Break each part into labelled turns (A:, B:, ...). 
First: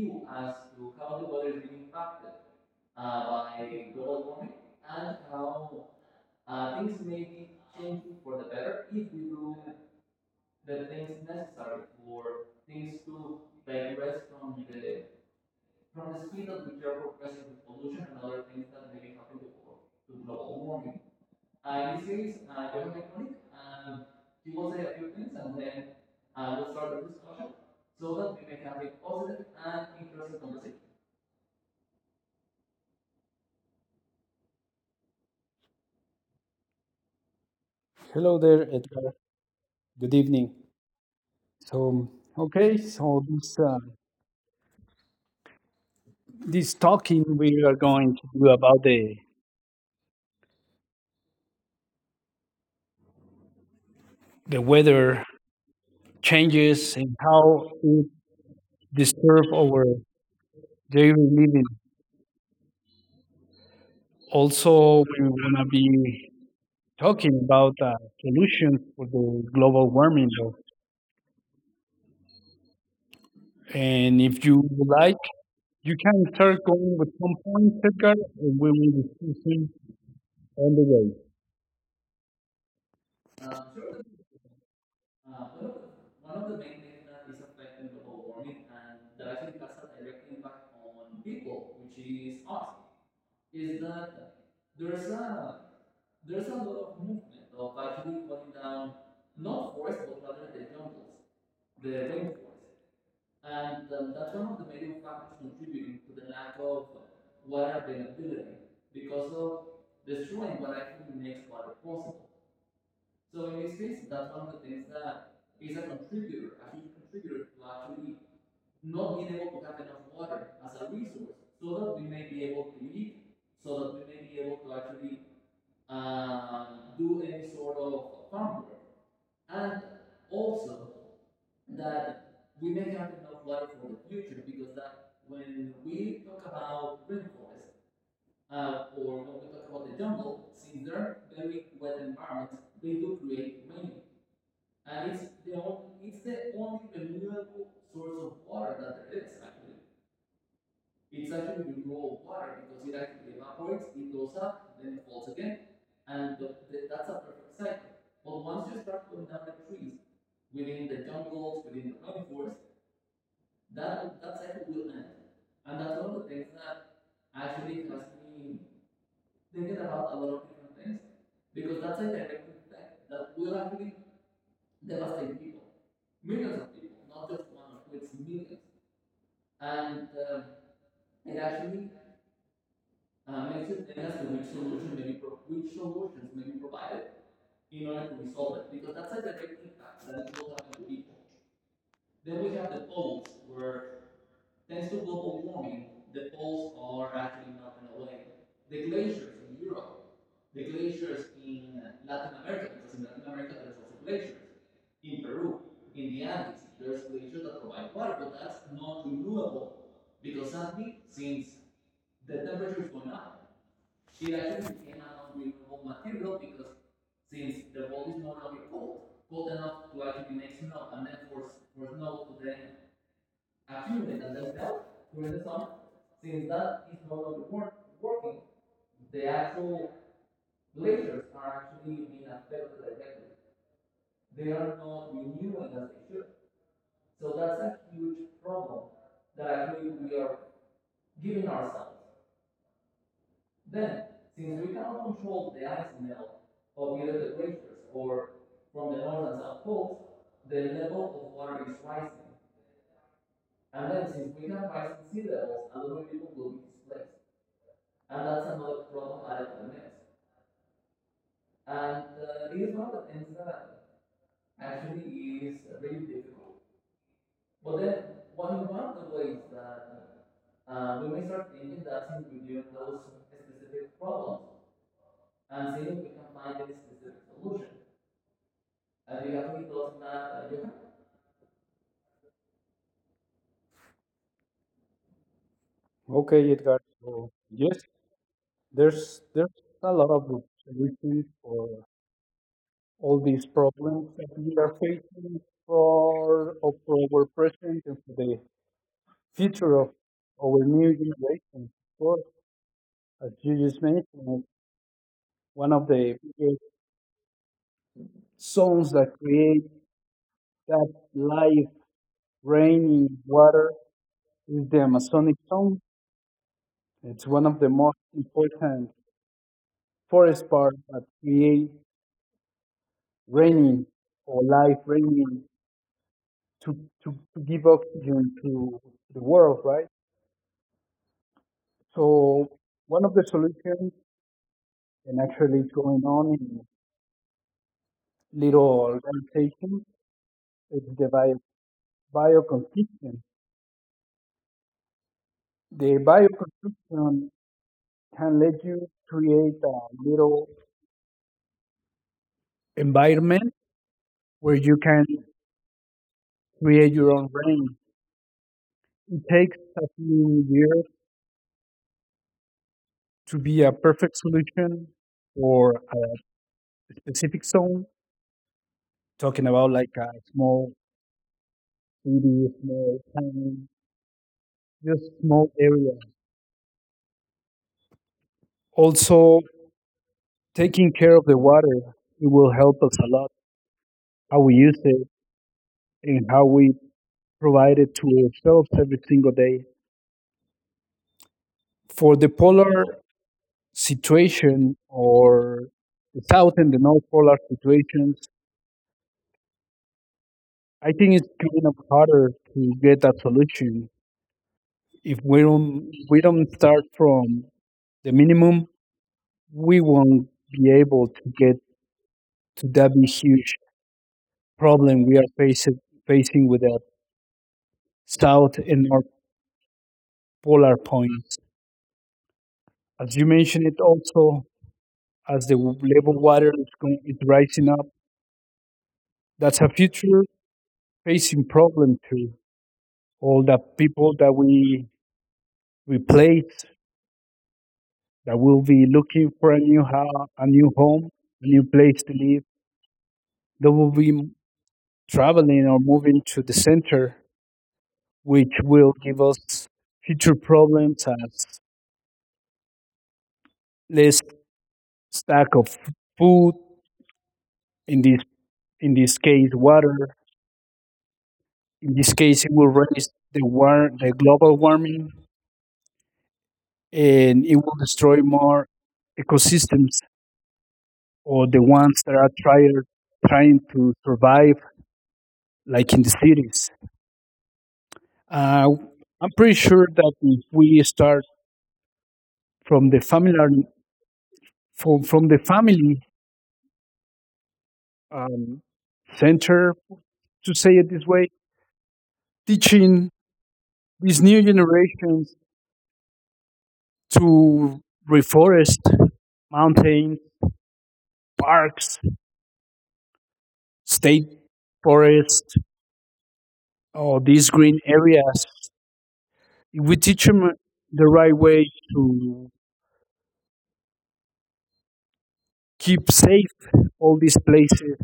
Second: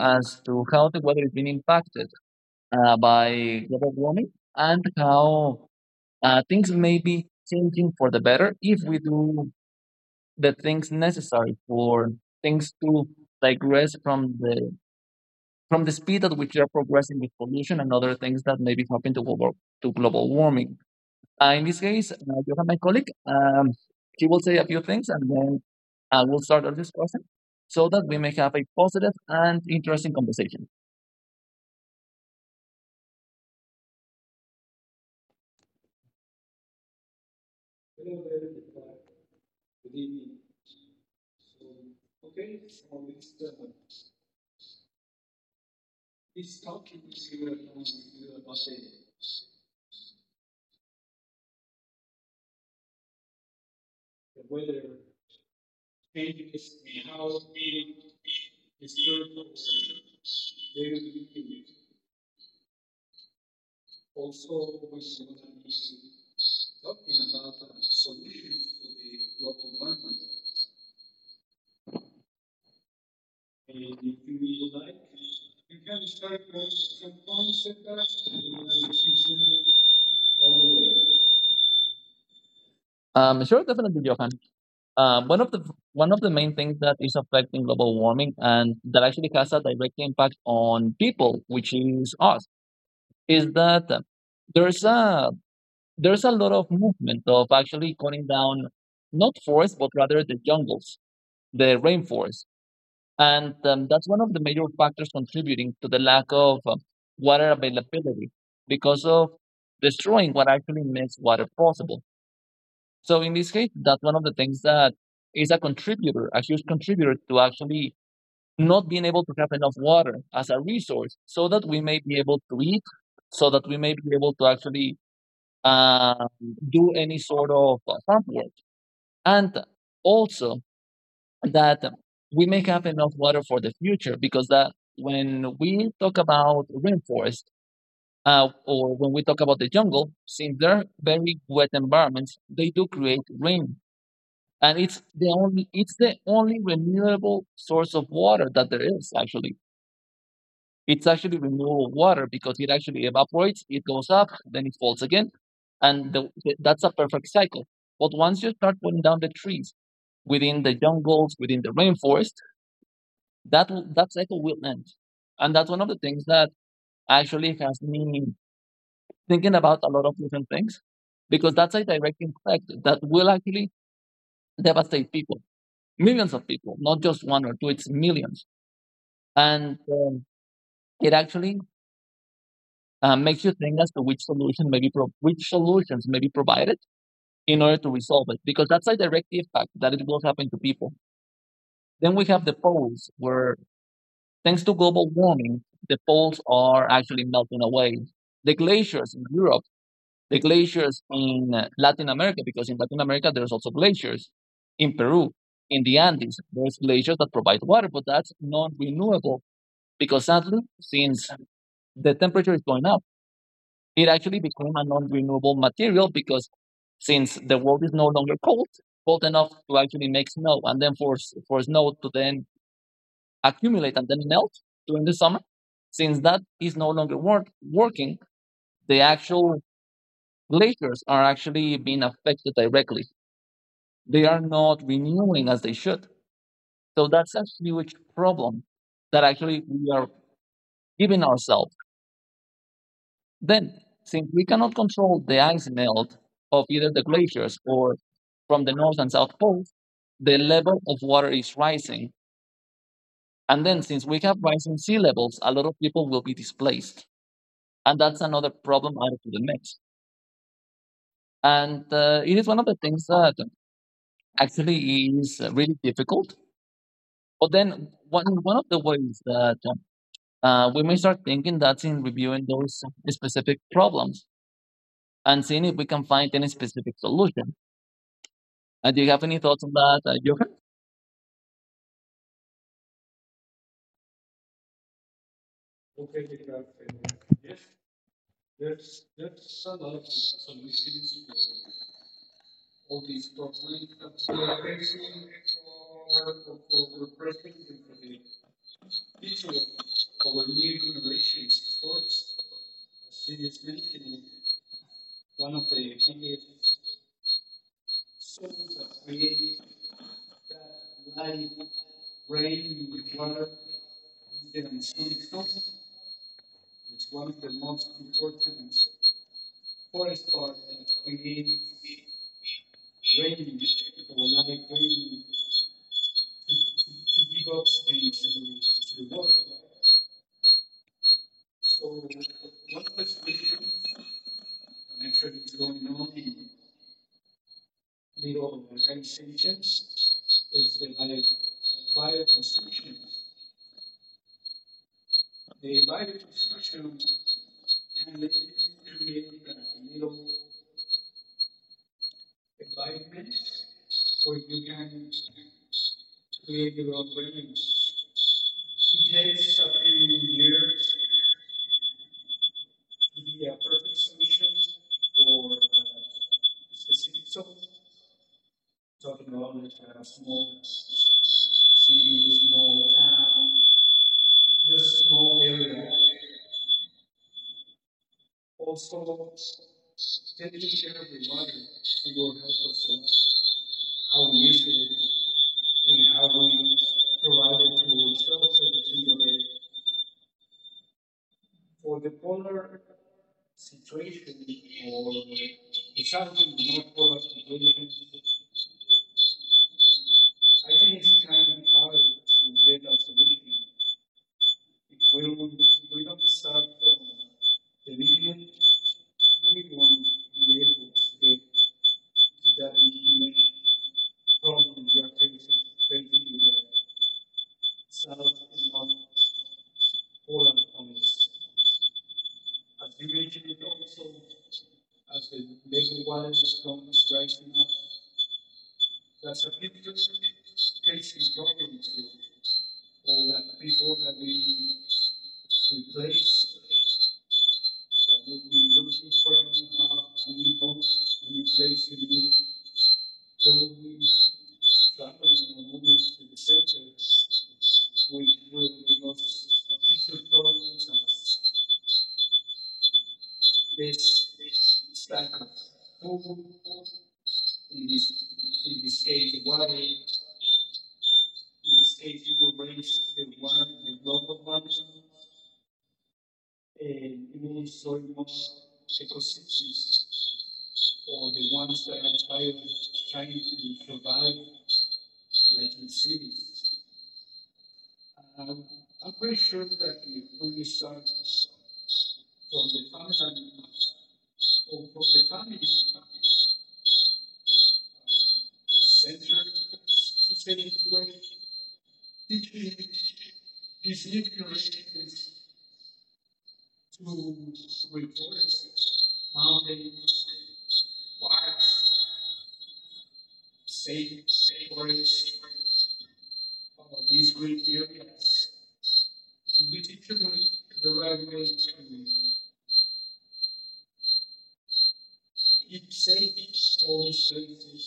A: as to how the weather is being impacted by global warming, and how things may be changing for the better if we do the things necessary for things to digress from the speed at which they are progressing with pollution and other things that may be happening to global warming. In this case, you have my colleague. He will say a few things, and then we'll start our discussion so that we may have a positive and interesting conversation.
B: Hello there, Edgar. Good evening. So, okay, so, this this talking we are going to do about the weather changes and how it disturbs our daily living. Also, we're gonna be talking about solutions for the global warming. Though. And if you would like, you can start going with some points, Edgar, and we will discuss them on the way.
A: Sure, definitely, Johan. Uh, one of the one of the main things that is affecting global warming and that actually has a direct impact on people, which is us, is that there's a there's a lot of movement of actually cutting down not forests but rather the jungles, the rainforests. And that's one of the major factors contributing to the lack of water availability because of destroying what actually makes water possible. So, in this case, that's one of the things that is a contributor, a huge contributor to actually not being able to have enough water as a resource so that we may be able to eat, so that we may be able to actually um, do any sort of farm work. And also, that we may have enough water for the future, because that when we talk about rainforest, or when we talk about the jungle, since they're very wet environments, they do create rain, and it's the only renewable source of water that there is, actually. It's actually renewable water because it actually evaporates, it goes up, then it falls again, and that's a perfect cycle. But once you start putting down the trees within the jungles, within the rainforest, that cycle will end. And that's one of the things that actually has me thinking about a lot of different things, because that's a direct impact that will actually devastate people, millions of people, not just one or two, it's millions. And it actually makes you think as to which solutions may be provided in order to resolve it, because that's a direct impact that it will happen to people. Then we have the polls where thanks to global warming, the poles are actually melting away. The glaciers in Europe, the glaciers in Latin America, because in Latin America there's also glaciers. In Peru, in the Andes, there's glaciers that provide water, but that's non-renewable because sadly, since the temperature is going up, it actually became a non-renewable material. Because since the world is no longer cold, cold enough to actually make snow, and then for snow to then accumulate and then melt during the summer. Since that is no longer working, the actual glaciers are actually being affected directly. They are not renewing as they should. So that's a huge problem that actually we are giving ourselves. Then, since we cannot control the ice melt of either the glaciers or from the north and south poles, the level of water is rising. And then, since we have rising sea levels, a lot of people will be displaced, and that's another problem added to the mix. And it is one of the things that actually is really difficult. But then one of the ways that we may start thinking, that's in reviewing those specific problems and seeing if we can find any specific solution. Do you have any thoughts on that, Johan?
B: Okay, Edgar. So, yes, there's a lot of solutions for all these problems that we are facing for of our present and for the future of our new generation. Of course, as you just mentioned, one of the biggest zones that create that life, rain, water is the Amazonic zone. It's one of the most important forest parts that create raining or life raining to, to give oxygen to the world, right? So one of the solutions, and actually it's going on in little organizations, is the bioconstruction. The bioconstruction can let you create a little environment where you can create your own brain. It takes a few years to be a perfect solution for a specific zone, talking about like a small city, small town, just small area. Also, taking care of the water, it will help us a lot. How we use it and how we provide it to ourselves every single day. For the polar situation or the south and the north polar situations, I think it's kind of harder to get a solution. If we don't start from the minimum, we won't be able to get to that big, huge problem we are facing with the south and north polar points. As you mentioned it also, as the level water is, going, is rising up, that's a future facing problem too. All the people that we replace that will be looking for a new house, a new home, a new place to live. They will be traveling or moving to the center, which will give us future problems as less stack of food in this case water. In this case, it will raise the war, the global warming, and it will destroy more ecosystems or the ones that are trying to survive, like in the cities. Uh, I'm pretty sure that if we start from the family from the family um, center, to say it this way, teaching these new generations to reforest mountains, parks, state forests, oh, these green areas. We teach them the right way to keep safe all these places,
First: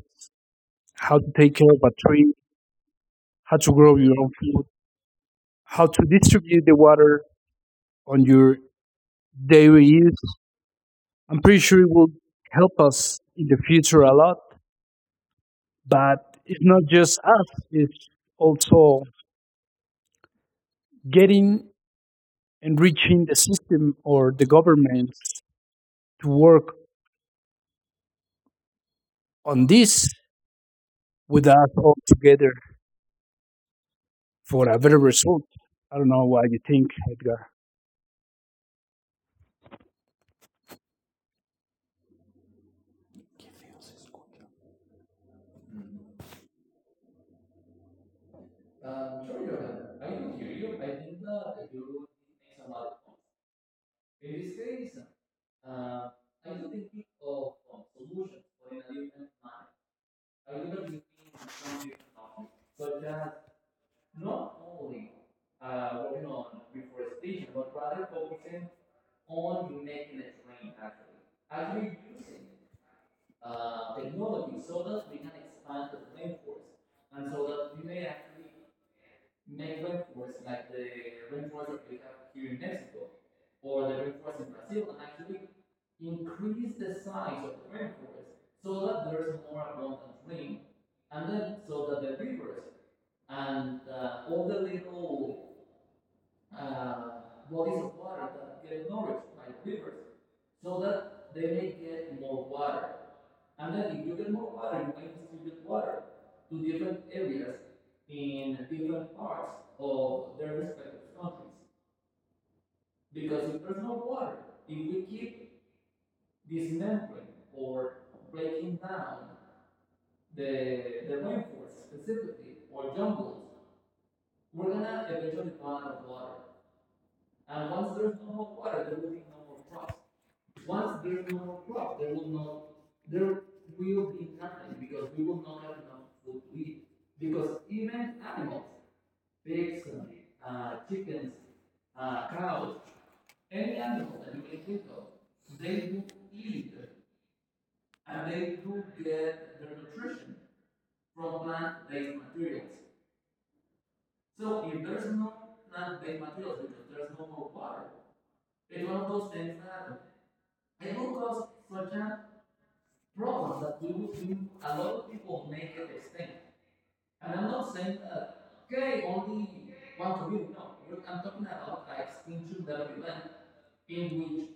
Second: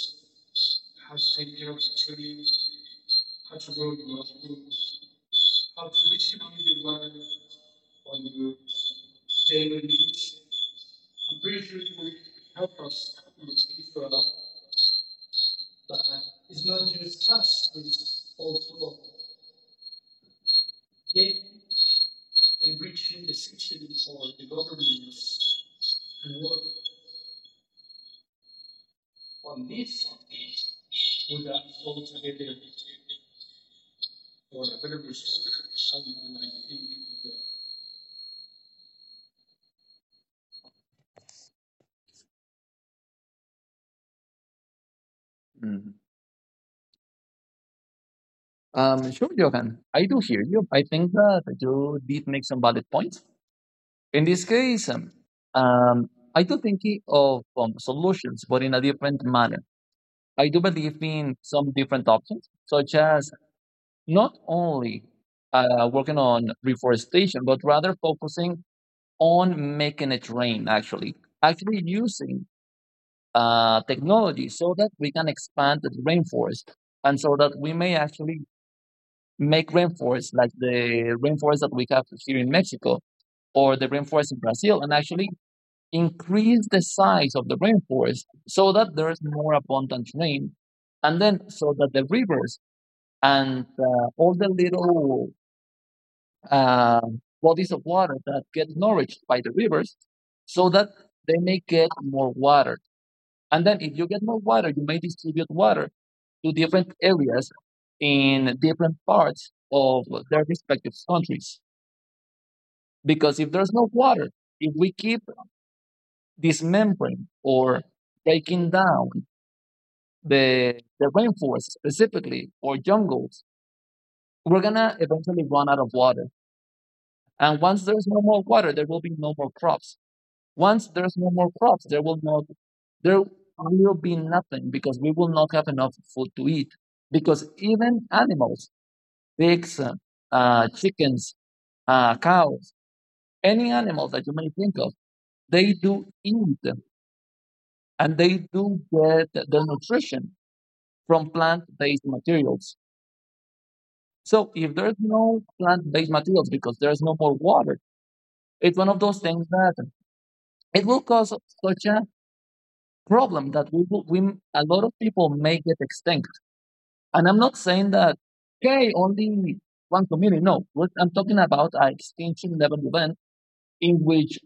B: how to take care of a tree, how to grow your own food, how to distribute the water on your daily use. I'm pretty sure it will help us in the future a lot, but it's not just us, it's also getting and reaching the system or the government to work on this with us all together, for a better result. I don't know what you think, Edgar.
A: Mm. Sure, Johan. I do hear you. I think that you did make some valid points. In this case, um, I do think of solutions, but in a different manner. I do believe in some different options, such as not only working on reforestation, but rather focusing on making it rain, actually, actually using technology so that we can expand the rainforest, and so that we may actually make rainforest like the rainforest that we have here in Mexico, or the rainforest in Brazil, and actually increase the size of the rainforest so that there's more abundant rain, and then so that the rivers and all the little uh, bodies of water that get nourished by the rivers, so that they may get more water. And then if you get more water, you may distribute water to different areas in different parts of their respective countries. Because if there's no water, if we keep dismembering or breaking down the rainforest specifically or jungles, we're gonna eventually run out of water. And once there's no more water, there will be no more crops. Once there's no more crops, there will be nothing, because we will not have enough food to eat. Because even animals, pigs, chickens, cows, any animal that you may think of, they do eat and they do get their nutrition from plant-based materials. So if there's no plant-based materials because there's no more water, it's one of those things that it will cause such a problem that we, a lot of people make it extinct. And I'm not saying that okay, only one community. No, what I'm talking about are extinction level event in which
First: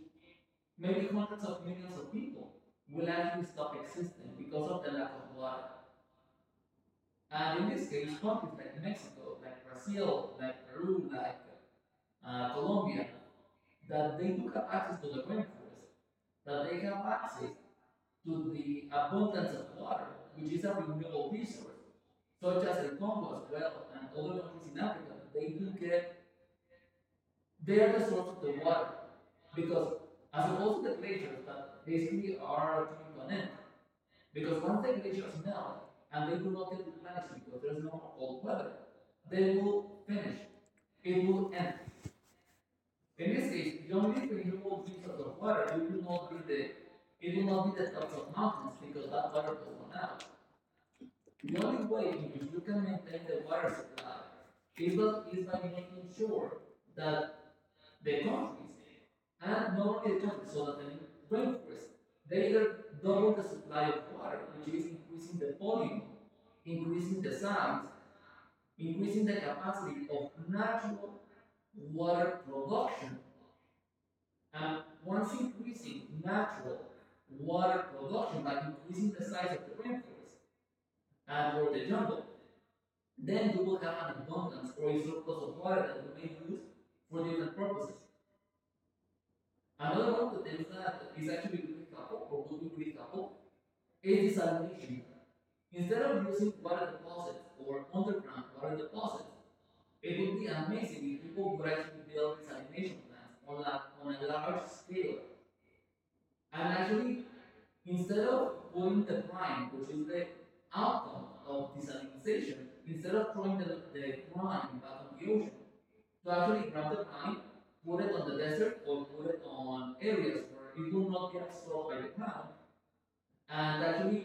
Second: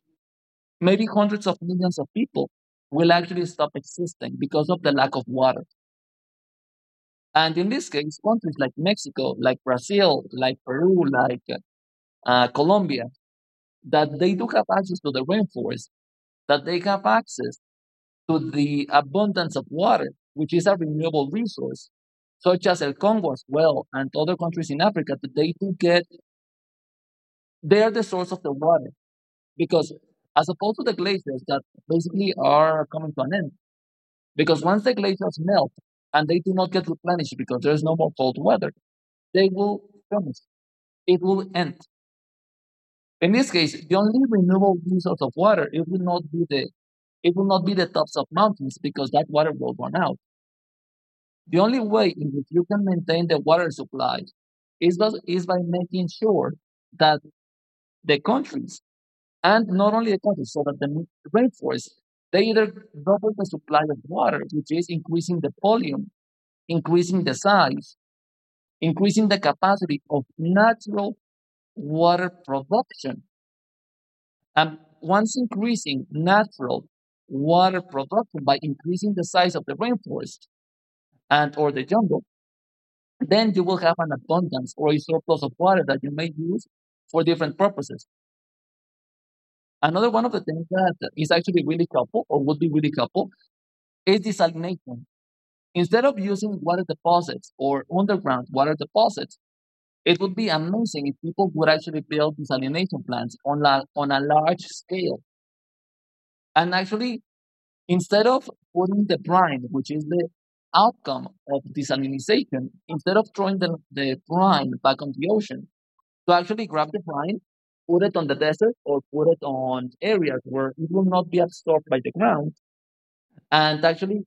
A: maybe hundreds of millions of people will actually stop existing because of the lack of water. And in this case, countries like Mexico, like Brazil, like Peru, like Colombia, that they do have access to the rainforest, that they have access to the abundance of water, which is a renewable resource, such as El Congo as well, and other countries in Africa, that they do get, they are the source of the water. Because as opposed to the glaciers that basically are coming to an end, because once the glaciers melt and they do not get replenished because there's no more cold weather, they will finish. It will end. In this case, the only renewable resource of water, it will not be the tops of mountains, because that water will run out. The only way in which you can maintain the water supply is by making sure that the countries, and not only the countries, so that the rainforest, they either double the supply of water, which is increasing the volume, increasing the size, increasing the capacity of natural water production. And once increasing natural water production by increasing the size of the rainforest and or the jungle, then you will have an abundance or a surplus of water that you may use for different purposes. Another one of the things that is actually really helpful, or would be really helpful, is desalination. Instead of using water deposits or underground water deposits, it would be amazing if people would actually build desalination plants on a large scale. And actually, instead of putting the brine, which is the outcome of desalination, instead of throwing the brine back on the ocean, to actually grab the brine, put it on the desert or put it on areas where it will not be absorbed by the ground, and actually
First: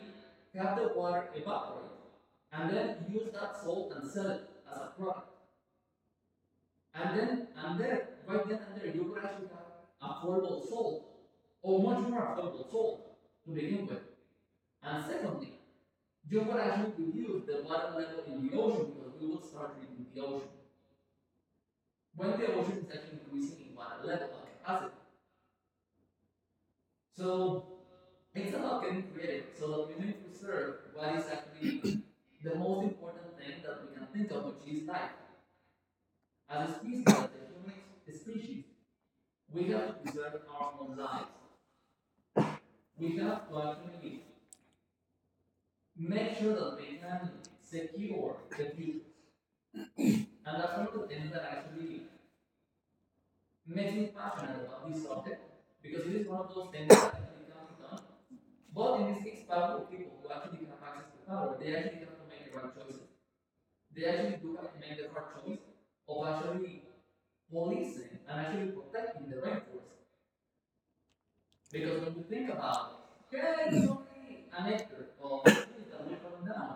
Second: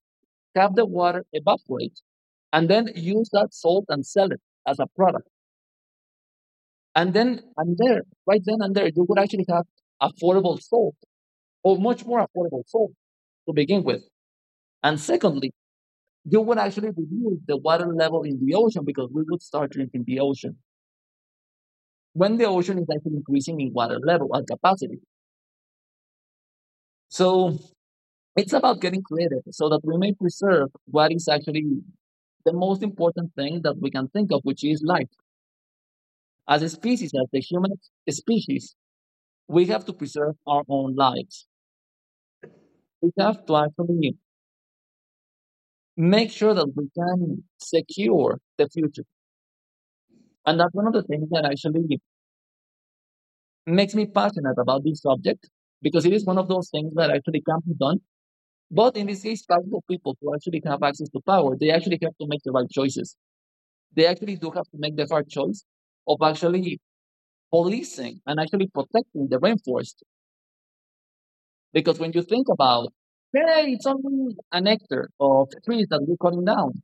A: have the water evaporate and then use that salt and sell it as a product. And then and there, right then and there, you would actually have affordable salt, or much more affordable salt to begin with. And secondly, you would actually reduce the water level in the ocean, because we would start drinking the ocean when the ocean is actually increasing in water level and capacity. So it's about getting creative so that we may preserve what is actually the most important thing that we can think of, which is life. As a species, as the human species, we have to preserve our own lives. We have to actually make sure that we can secure the future. And that's one of the things that actually makes me passionate about this subject, because it is one of those things that actually can be done. But in this case, powerful people who actually have access to power, they actually have to make the right choices. They actually do have to make the hard choice of actually policing and actually protecting the rainforest. Because when you think about, hey, it's only an hectare of trees that we're cutting down.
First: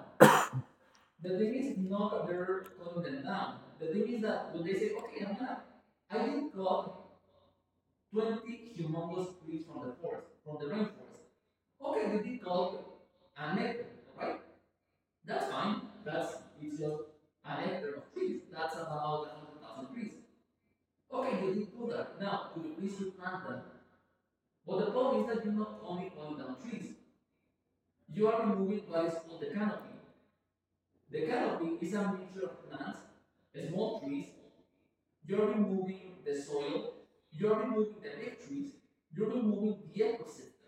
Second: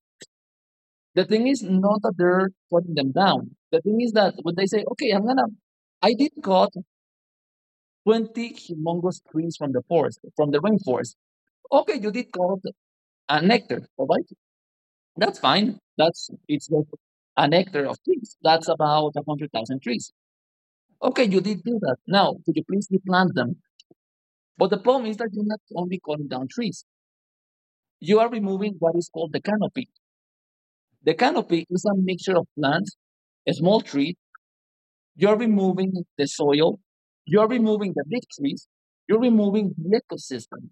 A: The thing is not that they're cutting them down. The thing is that when they say, okay, I did cut 20 humongous trees from the forest, from the rainforest. Okay, you did cut an hectare, all right? That's fine. It's like an hectare of trees. That's about 100,000 trees. Okay, you did do that. Now, could you please replant them? But the problem is that you're not only cutting down trees, you are removing what is called the canopy. The canopy is a mixture of plants, a small trees. You're removing the soil. You're removing the big trees. You're removing the ecosystem.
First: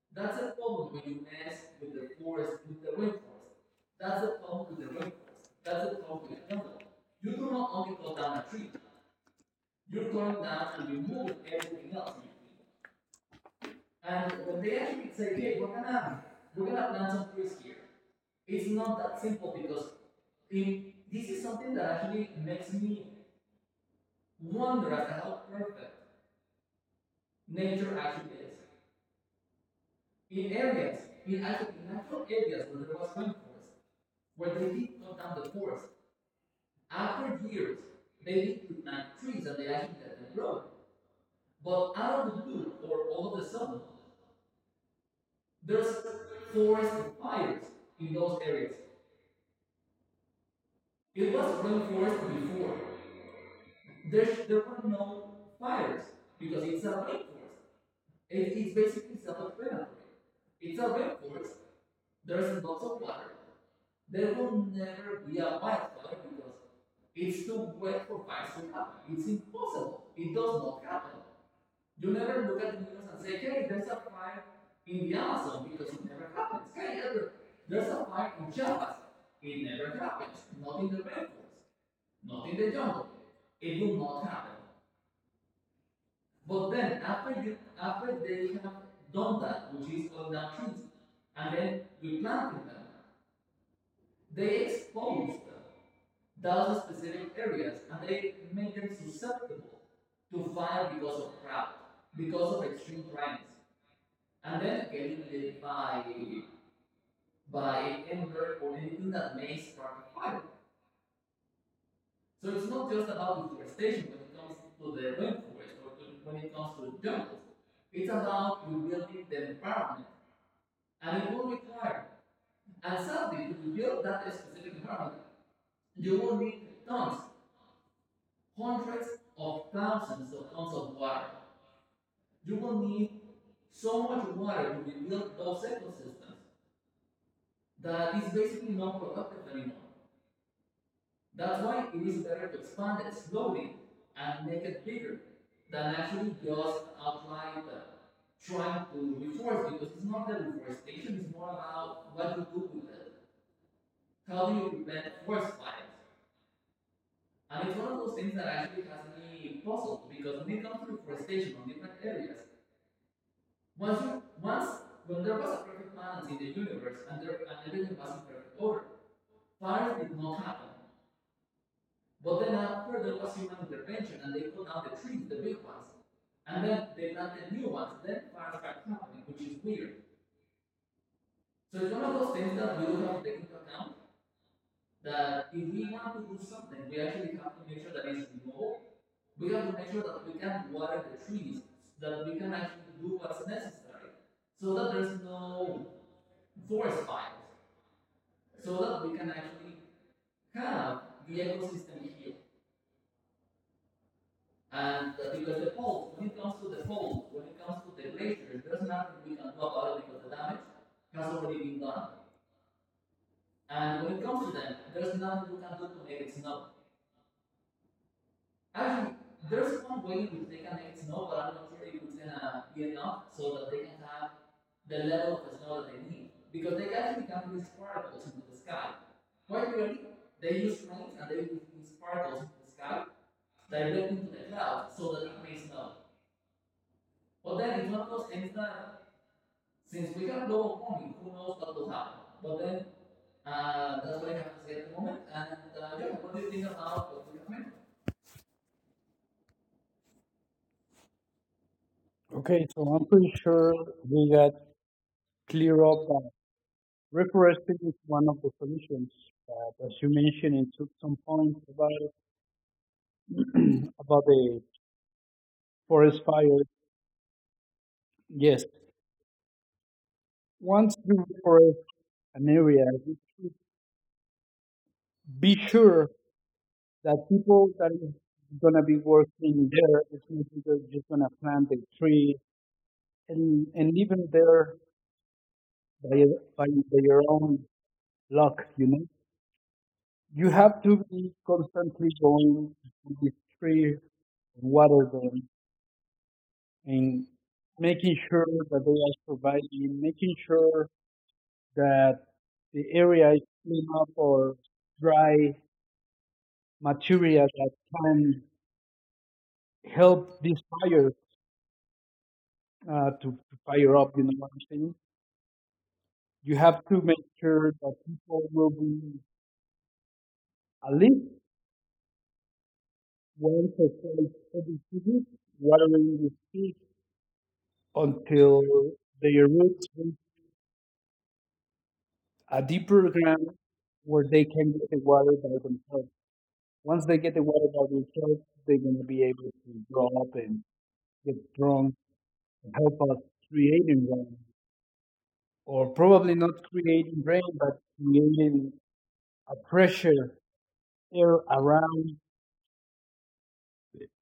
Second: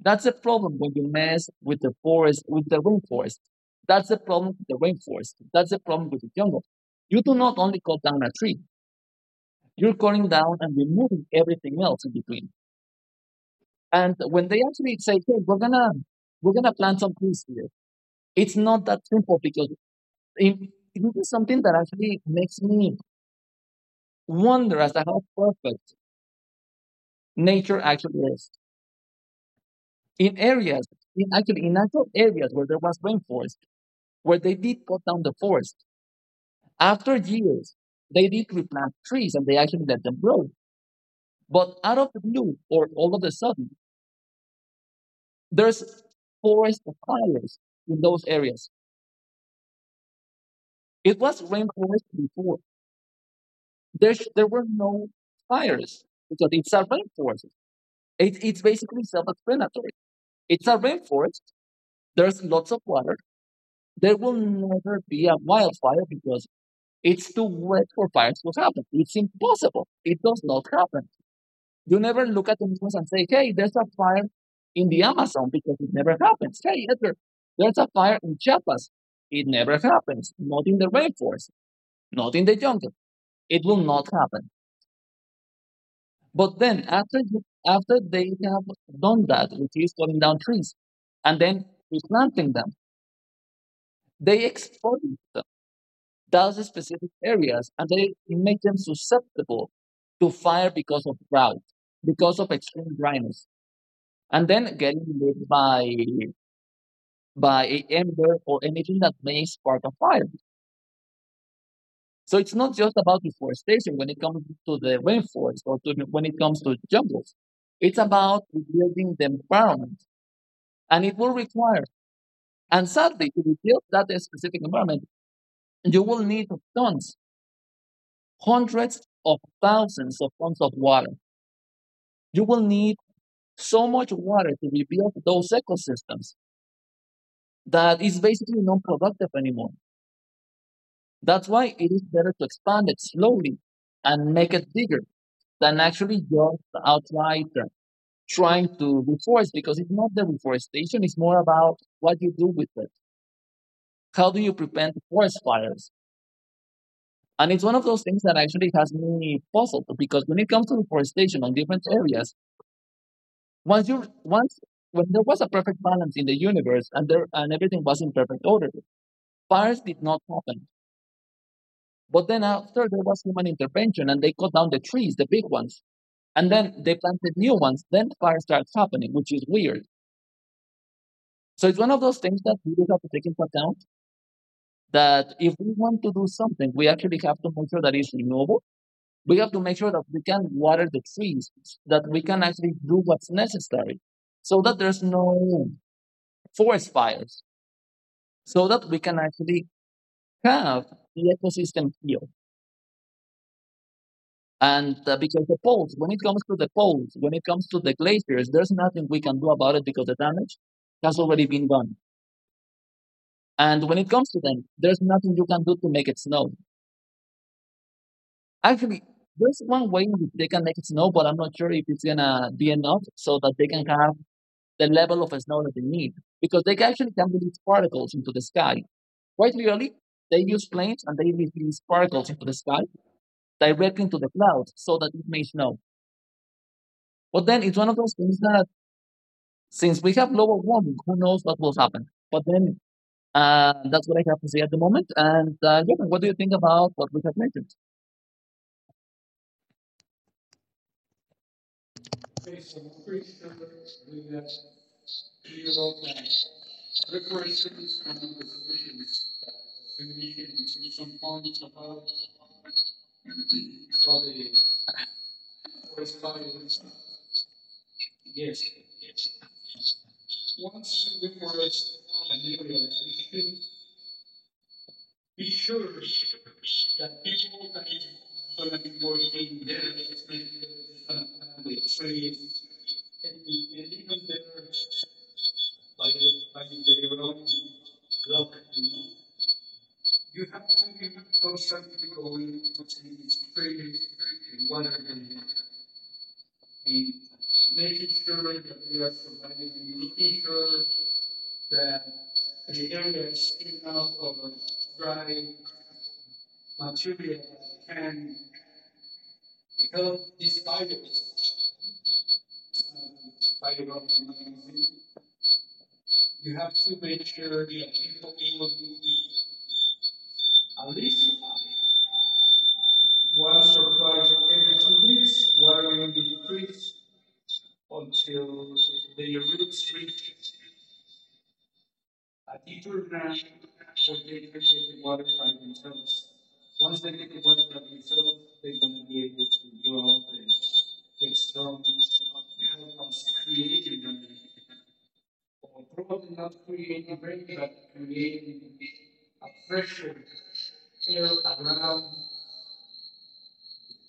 A: That's the problem when you mess with the forest, with the rainforest. That's the problem with the rainforest. That's the problem with the jungle. You do not only cut down a tree, you're cutting down and removing everything else in between. And when they actually say, hey, we're gonna plant some trees here, it's not that simple because it, it is something that actually makes me wonder as to how perfect nature actually is. In areas, in natural areas where there was rainforest, where they did cut down the forest, after years, they did replant trees and they actually let them grow. But out of the blue, or all of a sudden, there's forest fires in those areas. It was rainforest before. There were no fires because it's a rainforest. It's basically self-explanatory. It's a rainforest. There's lots of water. There will never be a wildfire because it's too wet for fires to happen. It's impossible. It does not happen. You never look at the news and say, hey, there's a fire in the Amazon because it never happens. Hey, Edgar, there's a fire in Chiapas. It never happens. Not in the rainforest, not in the jungle. It will not happen. But then after they have done that, which is cutting down trees, and then replanting them, they expose those specific areas and they make them susceptible to fire because of drought, because of extreme dryness, and then getting lit by a ember or anything that may spark a fire. So it's not just about deforestation when it comes to the rainforest when it comes to jungles. It's about rebuilding the environment, and it will require. And sadly, to rebuild that specific environment, you will need tons, hundreds of thousands of tons of water. You will need so much water to rebuild those ecosystems that is basically non-productive anymore. That's why it is better to expand it slowly and make it bigger than actually just outright trying to reforest because it's not the reforestation, it's more about what you do with it. How do you prevent forest fires? And it's one of those things that actually has me puzzled because when it comes to reforestation on different areas, once when there was a perfect balance in the universe and everything was in perfect order, fires did not happen. But then after there was human intervention and they cut down the trees, the big ones, and then they planted new ones, then fire starts happening, which is weird. So it's one of those things that we do have to take into account that if we want to do something, we actually have to make sure that it's renewable. We have to make sure that we can water the trees, that we can actually do what's necessary so that there's no forest fires so that we can actually have the ecosystem here. And because the poles, when it comes to the poles, when it comes to the glaciers, there's nothing we can do about it because the damage has already been done. And when it comes to them, there's nothing you can do to make it snow. Actually, there's one way in which they can make it snow, but I'm not sure if it's gonna be enough so that they can have the level of snow that they need because they actually can release particles into the sky. Quite literally, they use planes and they release particles into the sky directly into the clouds so that it may snow. But then it's one of those things that since we have global warming, who knows what will happen? But then that's what I have to say at the moment. And Jordan, what do you think about what we have mentioned?
B: Okay, so I'm pretty sure we got clear up that reforestation is one of the solutions. But as you mentioned, it took some points about it, about the forest fires. Yes, once you reforest an area, be sure that people that is gonna be working there is not because just gonna plant a tree and leave them there by by their own luck, you know. You have to be constantly going to these trees and water them and making sure that they are surviving, making sure that the area is clean up or dry material that can help this fire to fire up, you know what I'm saying? You have to make sure that people will be at least 1 or 2 times a week watering the seeds until their roots reach a deep program where they can get the water by themselves. Once they get the water by themselves, they're going to be able to grow up and get strong and help us creating rain. Or probably not creating rain, but creating a pressure air around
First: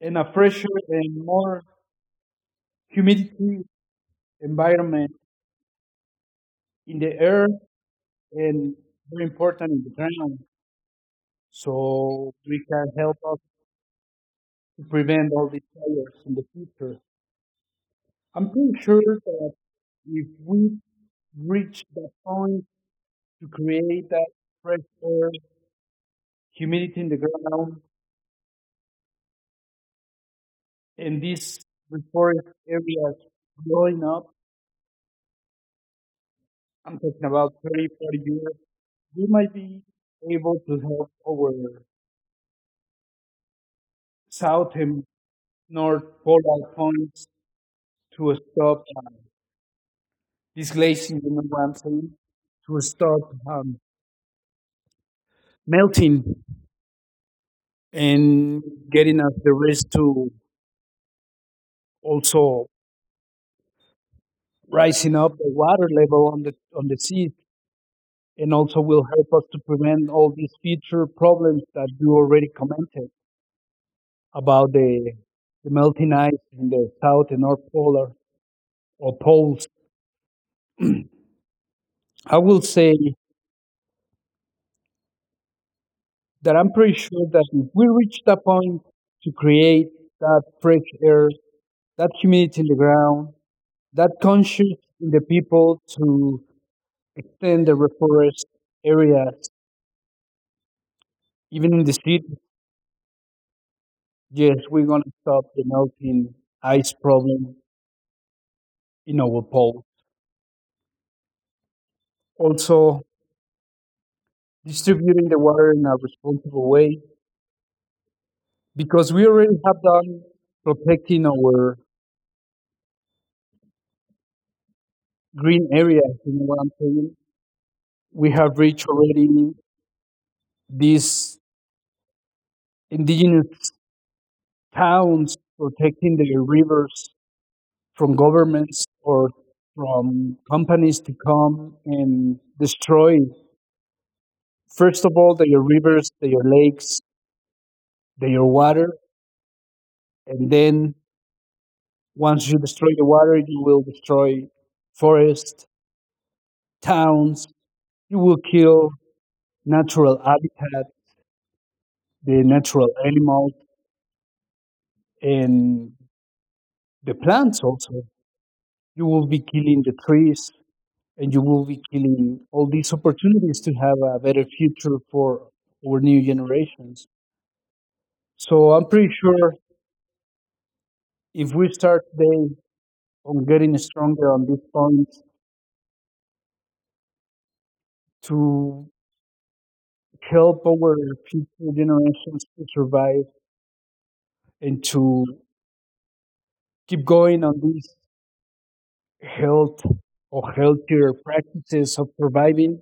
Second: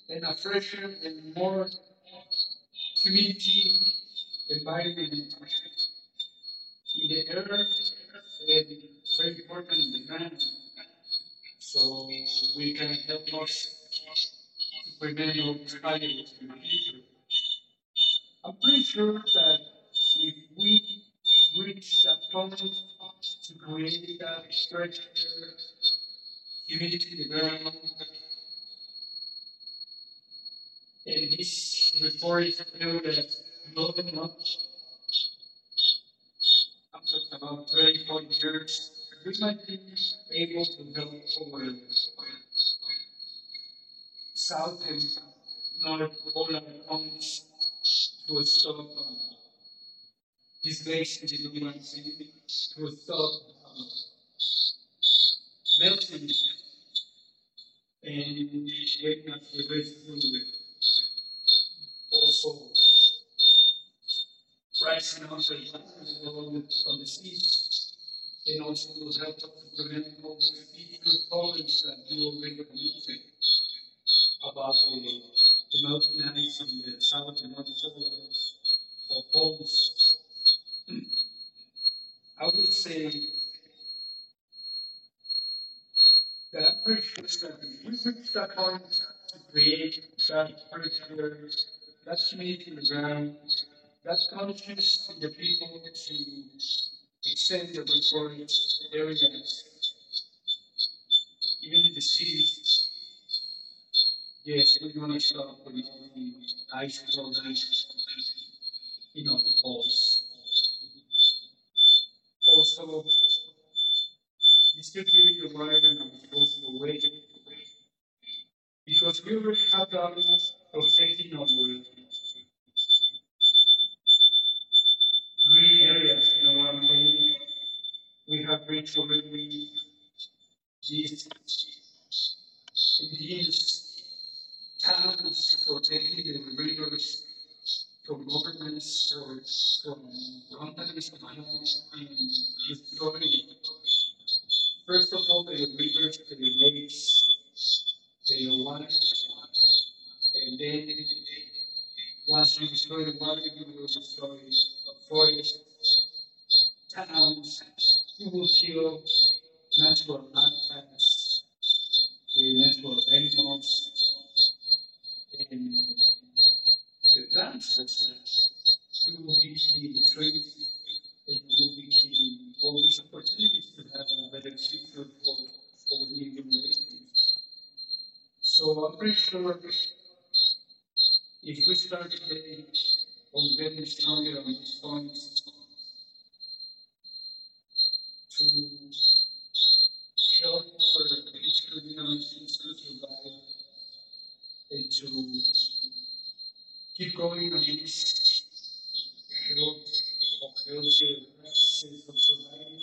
B: and a pressure and more humidity environment in the air and very important in the ground. So we can help us to prevent all these fires in the future. I'm pretty sure that if we reach that point to create that fresh air, humidity in the ground, and these reforest areas growing up, I'm talking about 30, 40 years, we might be able to help our south and north polar points to stop this glazing, you know what I'm saying? To stop um, melting and getting us the risk to also rising up the water level on the sea and also will help us to prevent all these future problems that you already commented about the melting ice in the south and north polar or poles. I will say that I'm pretty sure that if we reach that point to create that fresh air, that humidity in the ground, that conscious in the people to extend the reforest areas, even in the street. Yes, we're going to stop the melting ice problem in our pole. Also, distributing the water in a responsible way because we already have done protecting our green areas. You know what I'm saying? We have reached already these indigenous towns protecting their rivers from governments or from companies to come and destroy, first of all, their rivers, their lakes, their water. And then once you destroy the water you will destroy forests, towns, you will kill natural habitat, the natural animals, and the plants also. You will be killing the trees and you will be killing all these opportunities to have a better future for our new generations. So I'm pretty sure if we start today on getting stronger on this point to help our future generations to survive and to keep going on these health or healthier practices of surviving,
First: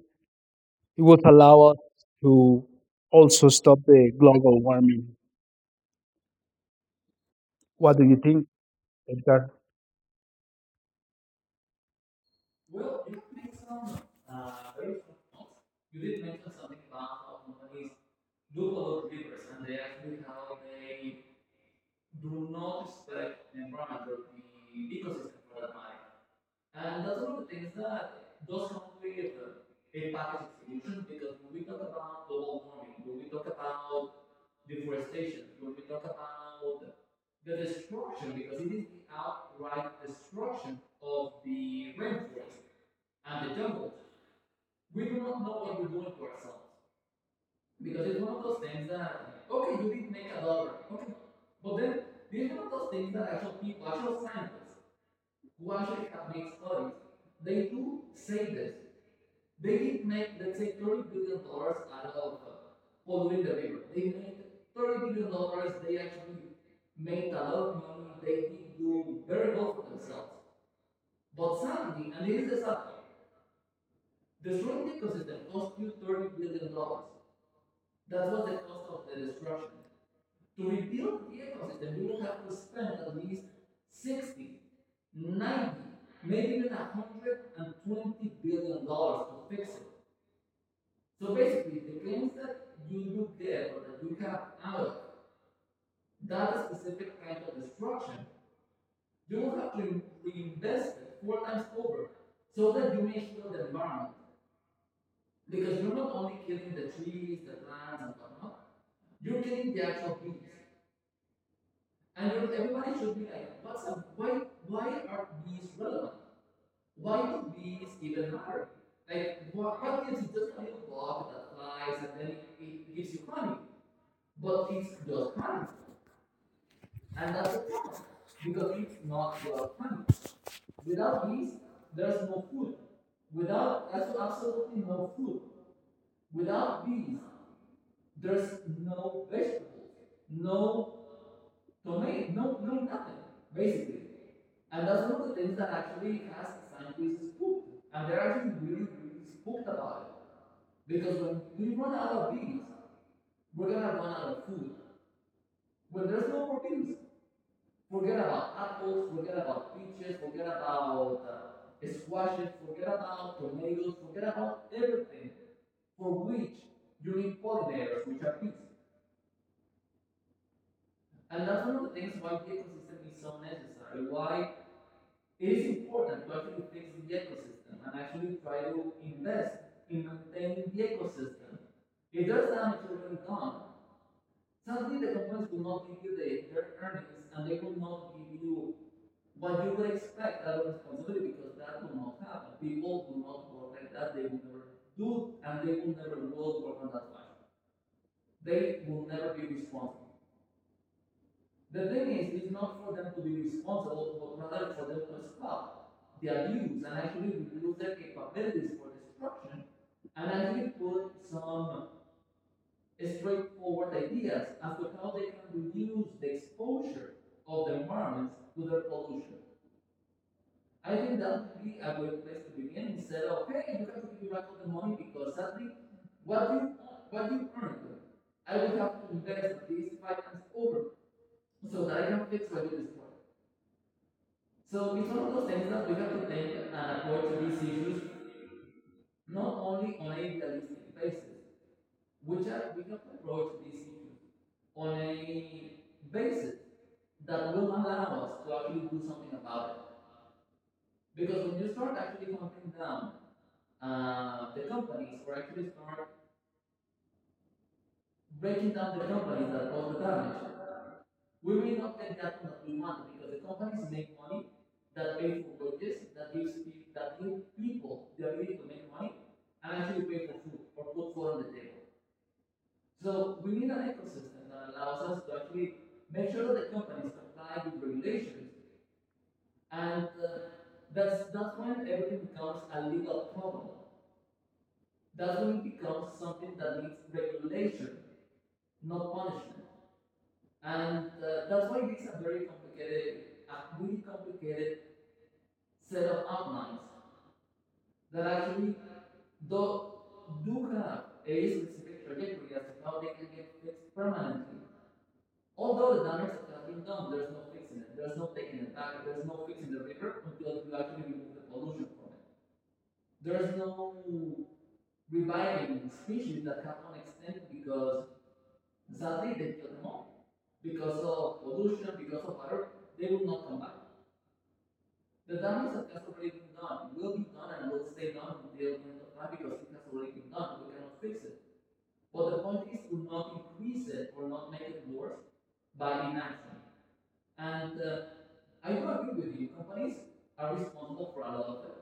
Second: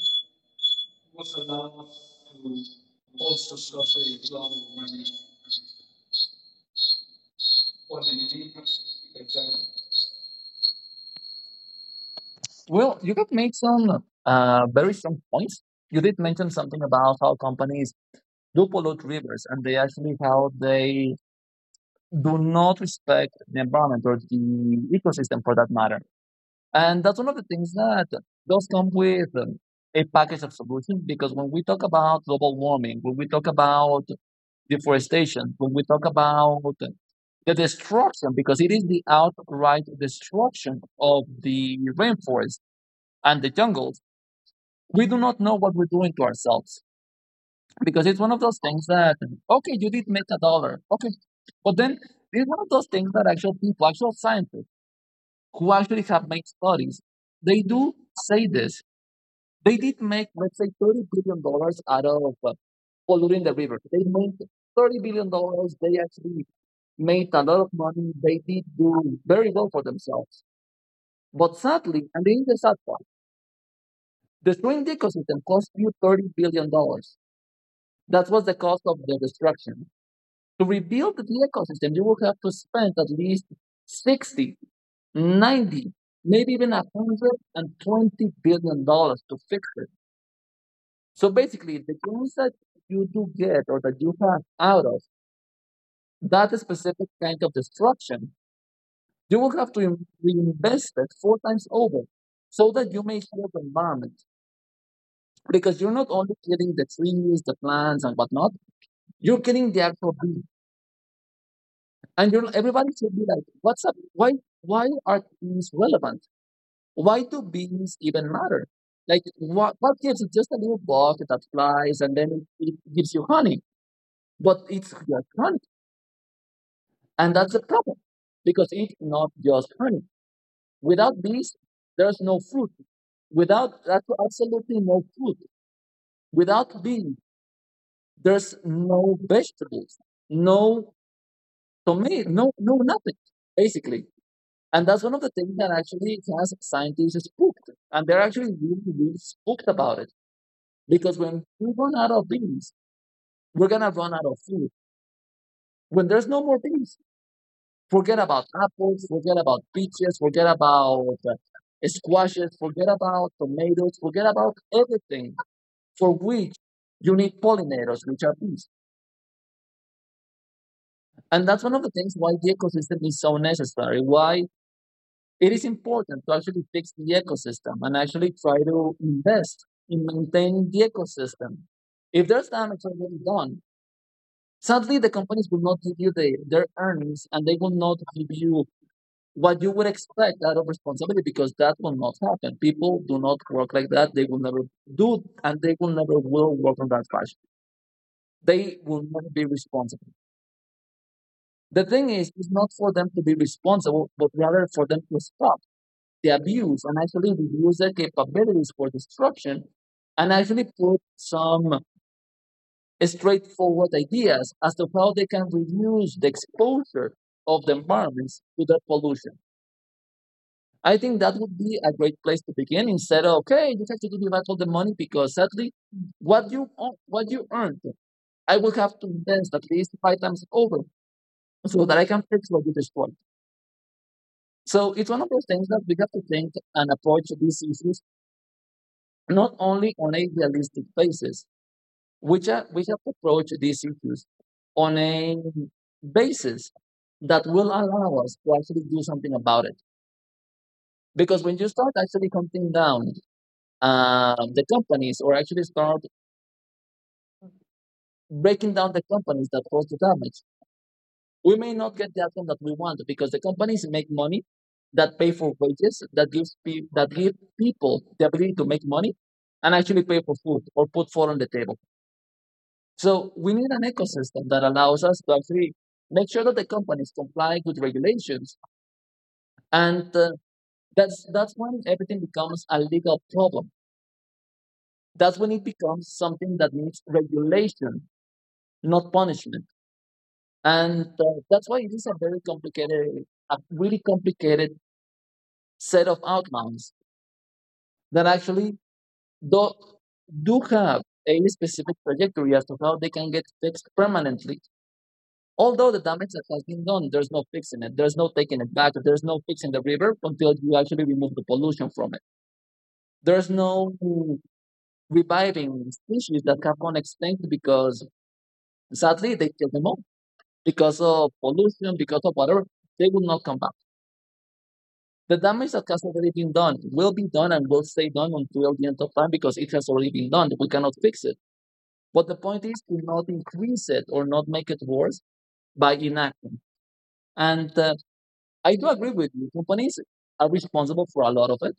B: it would allow us to also stop the global warming. What do you think, Edgar?
A: Well, you have made some very strong points. You did mention something about how companies do pollute rivers and they actually how they do not respect the environment or the ecosystem for that matter. And that's one of the things that does come with a package of solutions because when we talk about global warming, when we talk about deforestation, when we talk about the destruction, because it is the outright destruction of the rainforest and the jungles, we do not know what we're doing to ourselves. Because it's one of those things that, okay, you did make a dollar. Okay. But then it's one of those things that actual people, actual scientists who actually have made studies, they do say this. They did make, let's say, $30 billion dollars out of polluting the river. They made $30 billion dollars. They actually made a lot of money. They did do very well for themselves. But sadly, and this is the sad part, destroying the ecosystem cost you $30 billion dollars. That was the cost of the destruction. To rebuild the ecosystem, you will have to spend at least 60, 90, maybe even $120 billion dollars to fix it. So basically, the gains that you do get or that you have out of that specific kind of destruction, you will have to reinvest it 4 times over so that you may heal the environment. Because you're not only killing the trees, the plants, and whatnot, you're killing the actual bee. Everybody should be like, what's up? Why are bees relevant? Why do bees even matter? Like, what gives it? Just a little bug that flies and then it gives you honey. But it's your honey." And that's a problem because it's not just honey. Without bees, there's no fruit. Without that's absolutely no fruit. Without bees, there's no vegetables, no tomato, no nothing, basically. And that's one of the things that actually has scientists spooked. And they're actually really, really spooked about it. Because when we run out of bees, we're gonna run out of food. When there's no more bees, forget about apples, forget about peaches, forget about squashes, forget about tomatoes, forget about everything for which you need pollinators, which are bees. And that's one of the things why the ecosystem is so necessary, why it is important to actually fix the ecosystem and actually try to invest in maintaining the ecosystem. If there's damage already done, sadly, the companies will not give you their earnings and they will not give you what you would expect out of responsibility because that will not happen. People do not work like that. They will never do, and they will never will work on that fashion. They will never be responsible. The thing is, it's not for them to be responsible, but rather for them to stop the abuse and actually reduce their capabilities for destruction and actually put some straightforward ideas as to how they can reduce the exposure of the environments to that pollution. I think that would be a great place to begin instead of okay, you have to give me back all the money because sadly, what you earned, I will have to invest at least 5 times over so that I can fix what you destroyed. So it's one of those things that we have to think and approach these issues not only on a realistic basis, which are, we have to approach these issues on a basis that will allow us to actually do something about it. Because when you start actually counting down the companies or actually start breaking down the companies that cause the damage. We may not get the outcome that we want because the companies make money that pay for wages that gives pe- that give people the ability to make money and actually pay for food or put food on the table. So we need an ecosystem that allows us to actually make sure that the companies comply with regulations and that's when everything becomes a legal problem. That's when it becomes something that needs regulation, not punishment and that's why it is a very complicated, a really complicated set of outlines that actually do, do have a specific trajectory as to how they can get fixed permanently, although the damage that has been done, there's no fixing it, there's no taking it back, there's no fixing the river until you actually remove the pollution from it. There's no reviving species that have gone extinct because sadly they killed them all because of pollution, because of whatever, they will not come back. The damage that has already been done will be done and will stay done until the end of time because it has already been done. We cannot fix it. But the point is to not increase it or not make it worse by inaction. And I do agree with you. Companies are responsible for a lot of it,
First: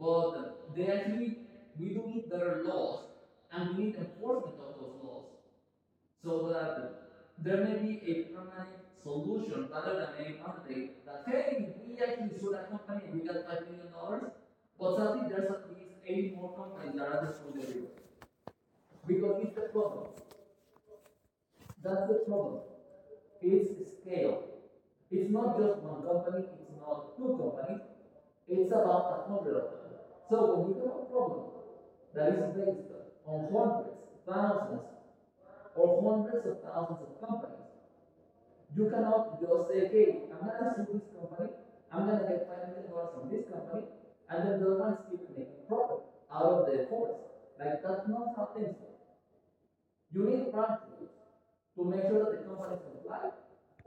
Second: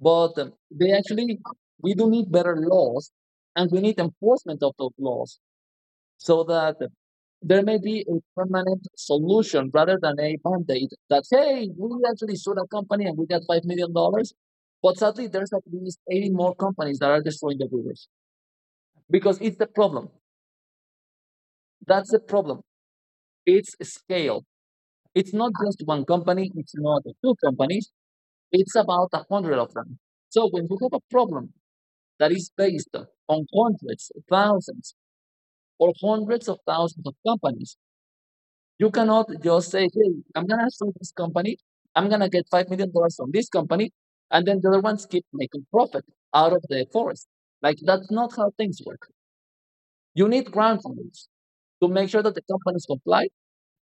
A: but we do need better laws, and we need enforcement of those laws, so that there may be a permanent solution rather than a mandate that, hey, we actually sued a company and we got $5 million dollars. But sadly, there's at least 80 more companies that are destroying the rivers because it's the problem. That's the problem. It's scale. It's not just one company, it's not two companies, it's about a 100 of them. So when you have a problem that is based on hundreds, thousands, or hundreds of thousands of companies, you cannot just say, hey, I'm going to sue this company. I'm going to get $5 million dollars from this company. And then the other ones keep making profit out of the forest. Like, that's not how things work. You need ground rules to make sure that the companies comply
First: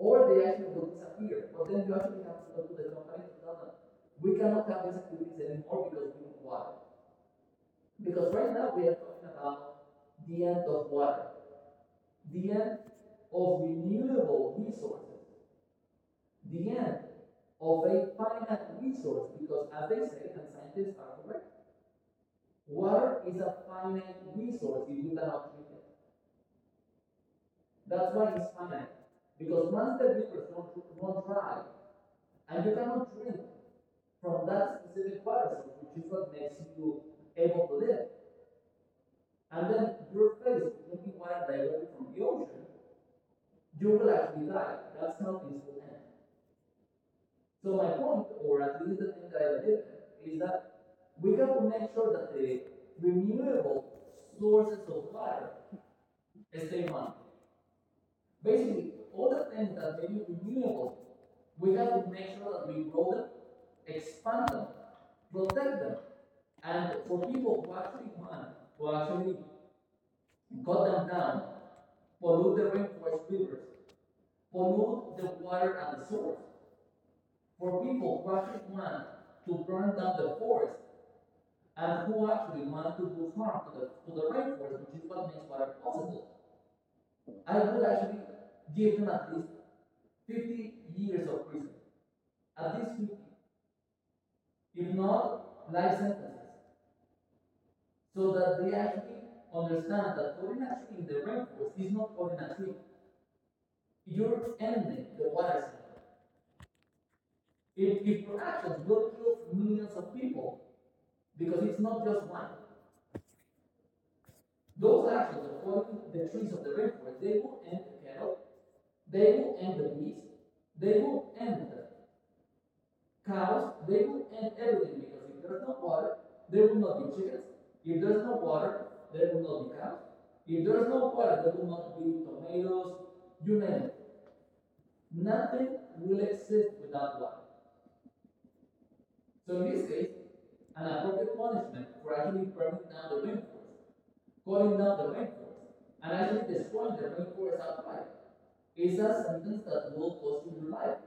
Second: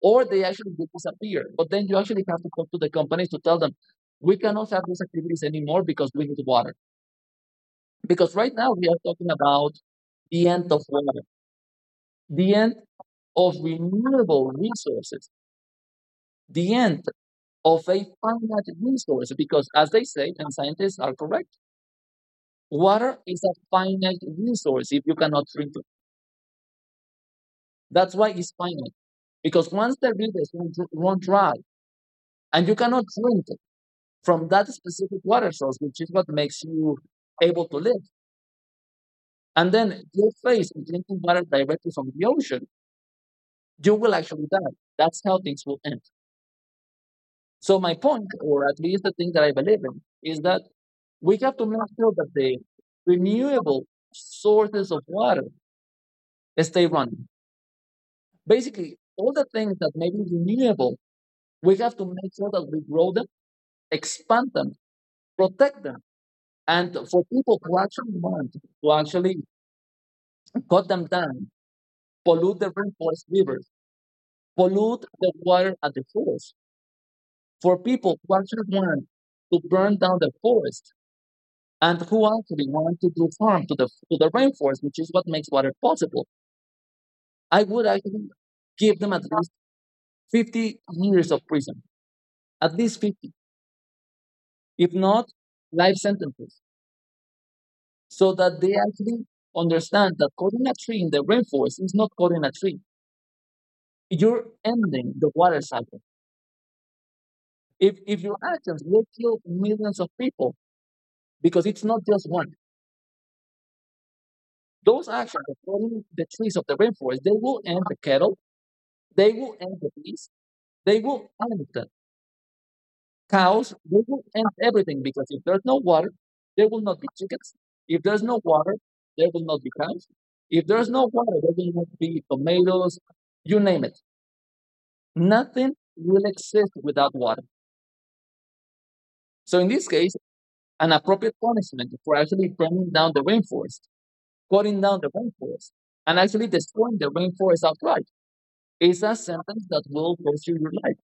A: or they actually disappear. But then you actually have to go to the companies to tell them, we cannot have these activities anymore because we need water. Because right now we are talking about the end of water, the end of renewable resources, the end of a finite resource. Because, as they say, and scientists are correct, water is a finite resource. If you cannot drink it, that's why it's finite. Because once the rivers run dry and you cannot drink it from that specific water source, which is what makes you able to live, and then you're faced with drinking water directly from the ocean, you will actually die. That's how things will end. So my point, or at least the thing that I believe in, is that we have to make sure that the renewable sources of water stay running. Basically, all the things that may be renewable, we have to make sure that we grow them, expand them, protect them. And for people who actually want to actually cut them down, pollute the rainforest rivers, pollute the water at the forest. For people who actually want to burn down the forest and who actually want to do harm to the rainforest, which is what makes water possible, I would actually give them at least 50 years of prison, at least 50, if not life sentences, so that they actually understand that cutting a tree in the rainforest is not cutting a tree. You're ending the water cycle. If your actions will kill millions of people, because it's not just one, those actions of cutting the trees of the rainforest, they will end the cattle, they will end the bees, they will end the cows, they will end everything. Because if there's no water, there will not be chickens. If there's no water, there will not be cows. If there's no water, there will not be tomatoes. You name it, nothing will exist without water. So in this case, an appropriate punishment for actually burning down the rainforest, cutting down the rainforest, and actually destroying the rainforest outright is a sentence that will cost you your life,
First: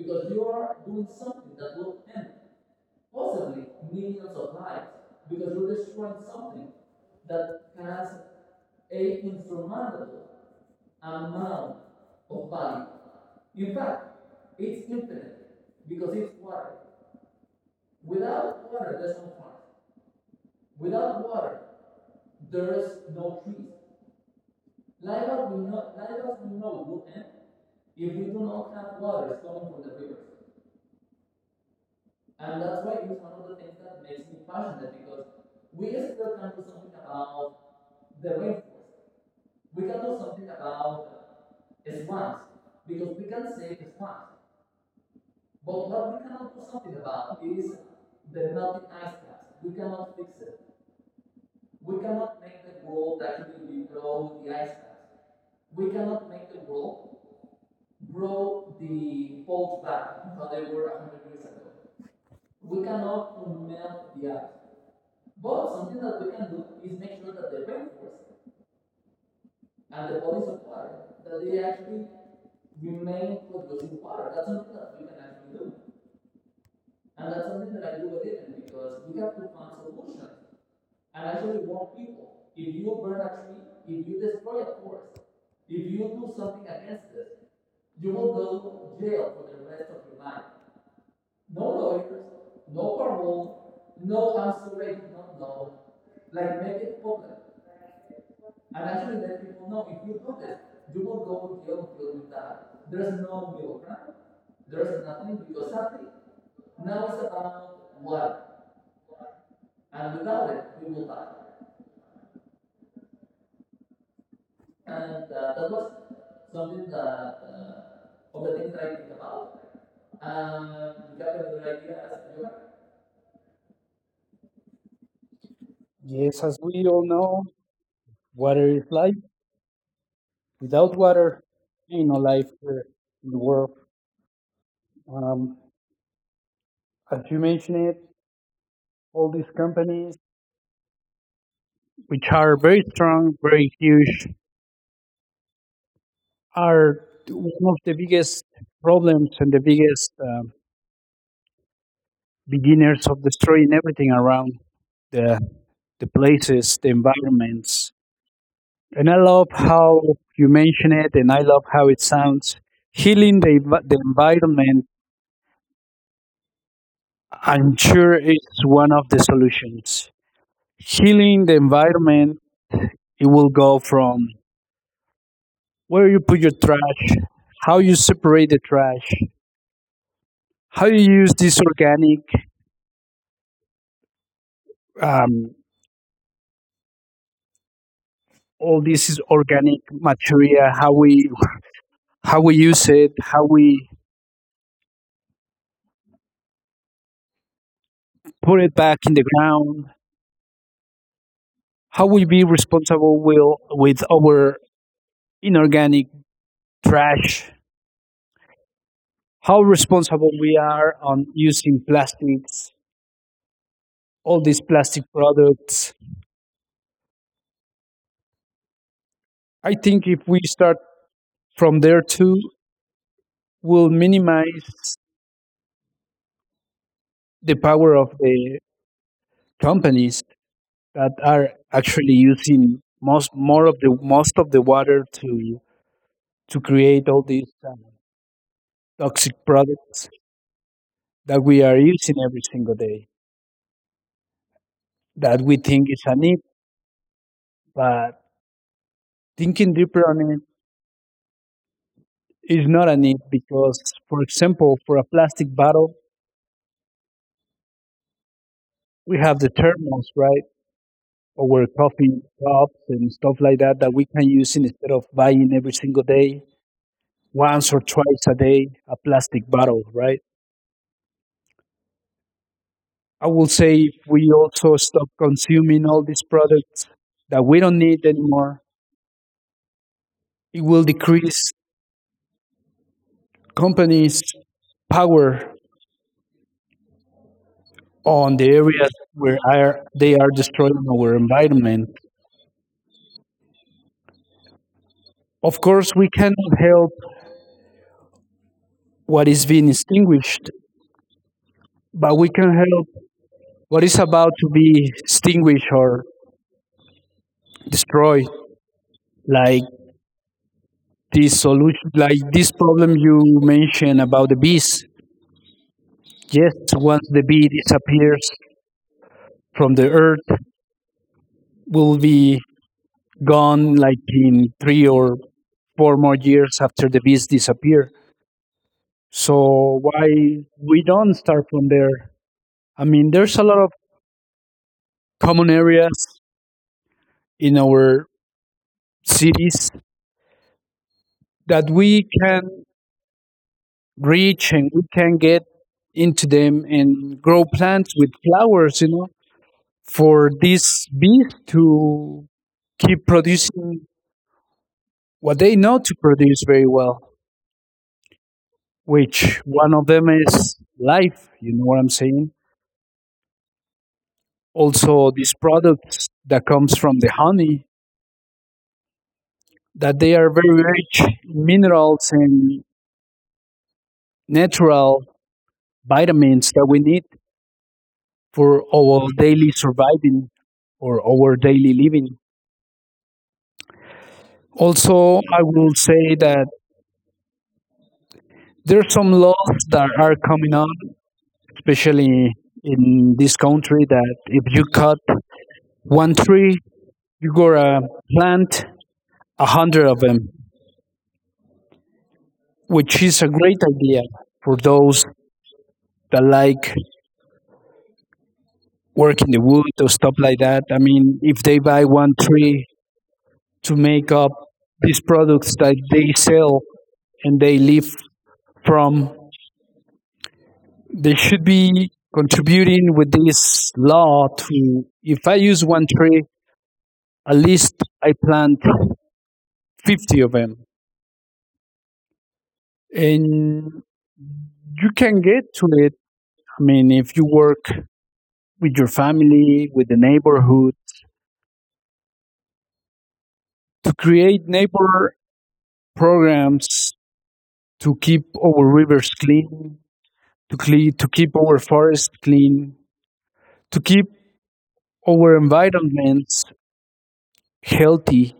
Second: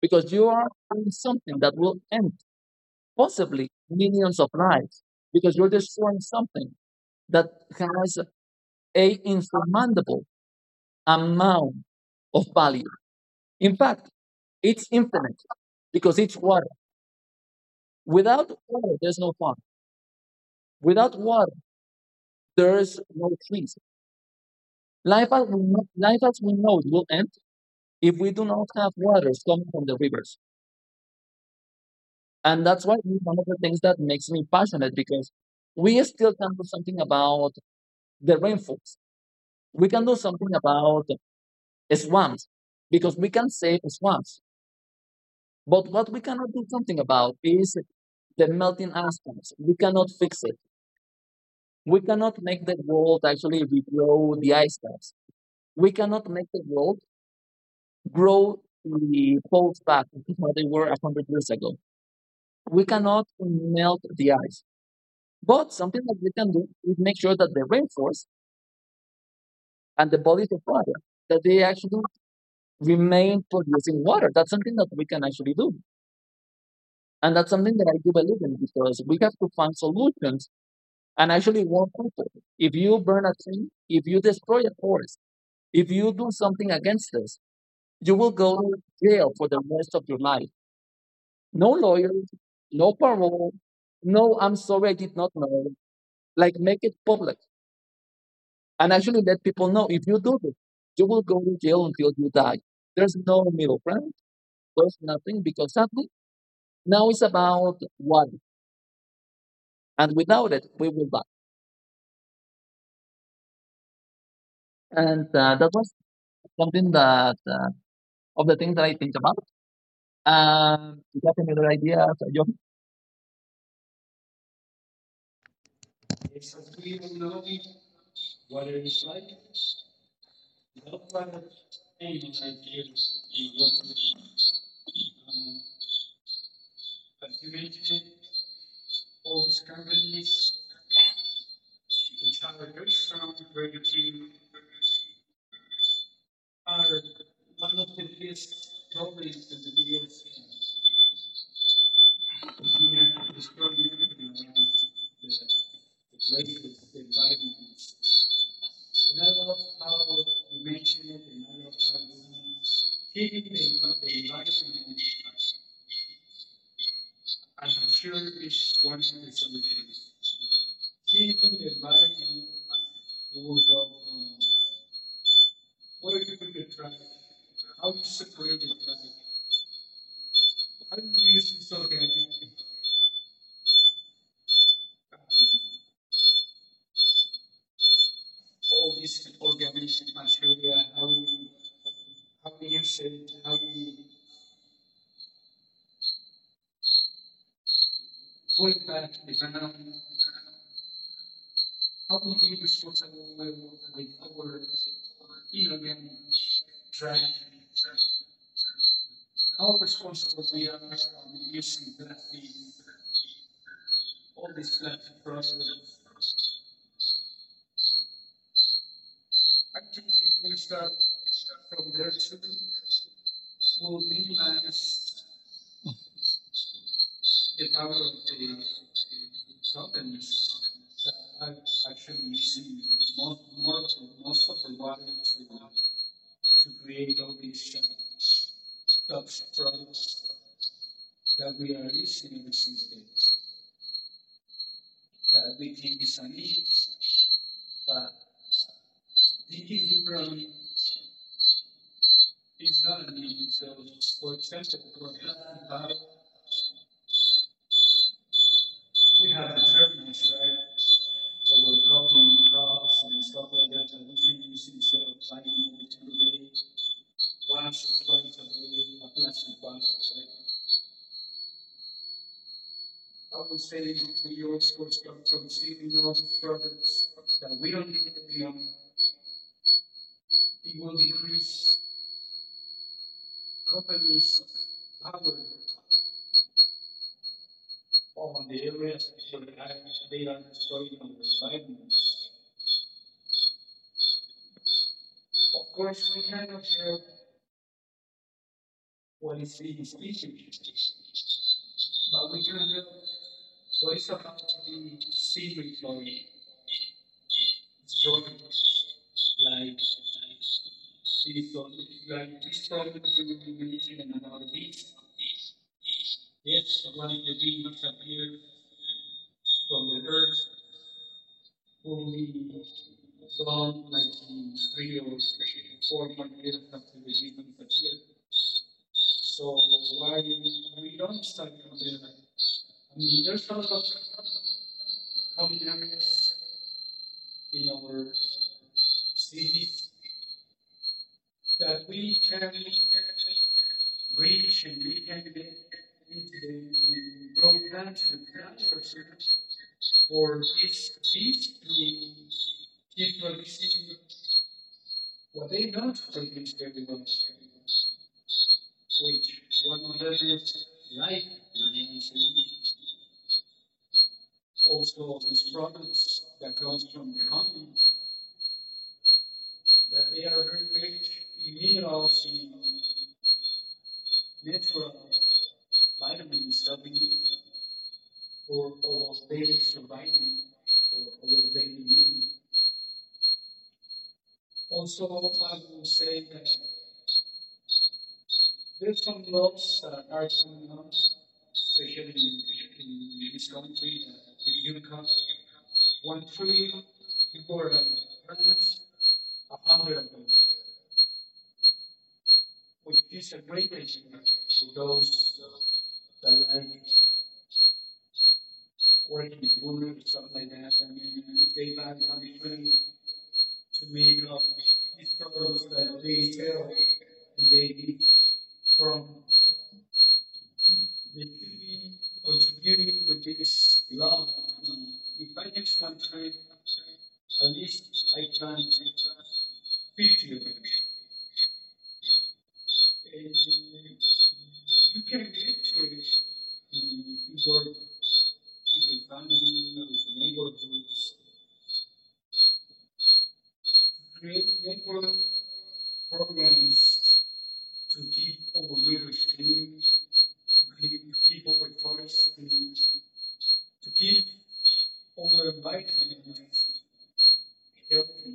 A: because you are doing something that will end possibly millions of lives, because you're destroying something that has a insurmountable amount of value. In fact, it's infinite, because it's water. Without water, there's no farm. Without water, there's no trees. Life as we know it will end if we do not have waters coming from the rivers. And that's why it's one of the things that makes me passionate, because we still can do something about the rainfalls. We can do something about swamps, because we can save swamps. But what we cannot do something about is the melting ice caps. We cannot fix it. We cannot make the world actually regrow the ice caps. We cannot make the world grow the poles back to how they were 100 years ago. We cannot melt the ice. But something that we can do is make sure that the rainforest and the bodies of water, that they actually remain producing water. That's something that we can actually do. And that's something that I do believe in, because we have to find solutions and actually warn people. If you burn a tree, if you destroy a forest, if you do something against this, you will go to jail for the rest of your life. No lawyer, no parole, no, I'm sorry, I did not know. Like, make it public and actually let people know, if you do this, you will go to jail until you die. There's no middle ground, there's nothing, because sadly, now it's about water. And without it, we will die. And that was something that of the things that I think about. You have any other ideas, Johan?
B: Yes, as we all know, water is life. Without water, ain't no life here in the world. Um, as you mentioned, it, all these companies, which are very strong, very huge, are one of the biggest problems and the biggest beginners of destroying everything around the the places, the environments. And I love how you mention it, and I love how it sounds. Healing the environment, I'm sure, is one of the solutions. Healing the environment, it will go from where you put your trash, how you separate the trash, how you use this organic, um, all this is organic material, how we use it, how we put it back in the ground? How we be responsible will with our inorganic trash? How responsible we are on using plastics, all these plastic products? I think if we start from there too, we'll minimize the power of the companies that are actually using most more of the most of the water to create all these toxic products that we are using every single day, that we think is a need, but thinking deeper on it is not a need because, for example, for a plastic bottle, we have the thermos, right? Our coffee cups and stuff like that that we can use instead of buying every single day, once or twice a day, a plastic bottle, right? I will say if we also stop consuming all these products that we don't need anymore, it will decrease companies' power on the areas where are, they are destroying our environment. Of course, we cannot help what is being extinguished, but we can help what is about to be extinguished or destroyed, like this solution, like this problem you mentioned about the bees. Yes, once the bee disappears from the earth, will be gone like in three or four more years after the bees disappear. So why we don't start from there? I mean, there's a lot of common areas in our cities that we can reach and we can get into them and grow plants with flowers, you know, for these bees to keep producing what they know to produce very well, which one of them is life, you know what I'm saying? Also these products that comes from the honey that they are very rich in minerals and natural vitamins that we need for our daily surviving or our daily living. Also, I will say that there's some laws that are coming up, especially in this country, that if you cut one tree, you gotta plant 100 of them, which is a great idea for those that like work in the wood or stuff like that. I mean, if they buy one tree to make up these products that they sell and they live from. They should be contributing with this law to, if I use one tree, at least I plant 50 of them. And you can get to it, I mean, if you work with your family, with the neighborhood, to create neighbor programs to keep our rivers clean, to, clean to keep our forests clean, to keep our environments healthy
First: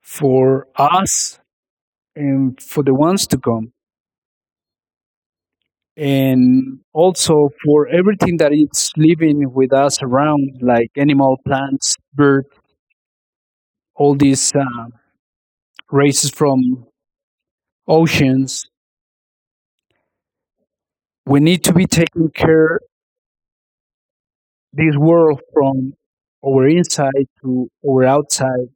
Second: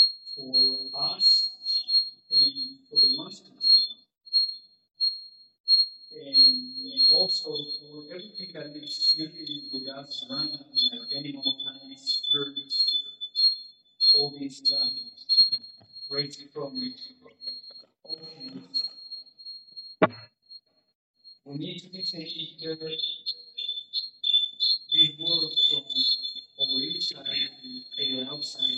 B: for us and for the ones to come, and also for everything that is living with us around, like animal, plants, birds, all these races from oceans. We need to be taking care this world from our inside to our outside,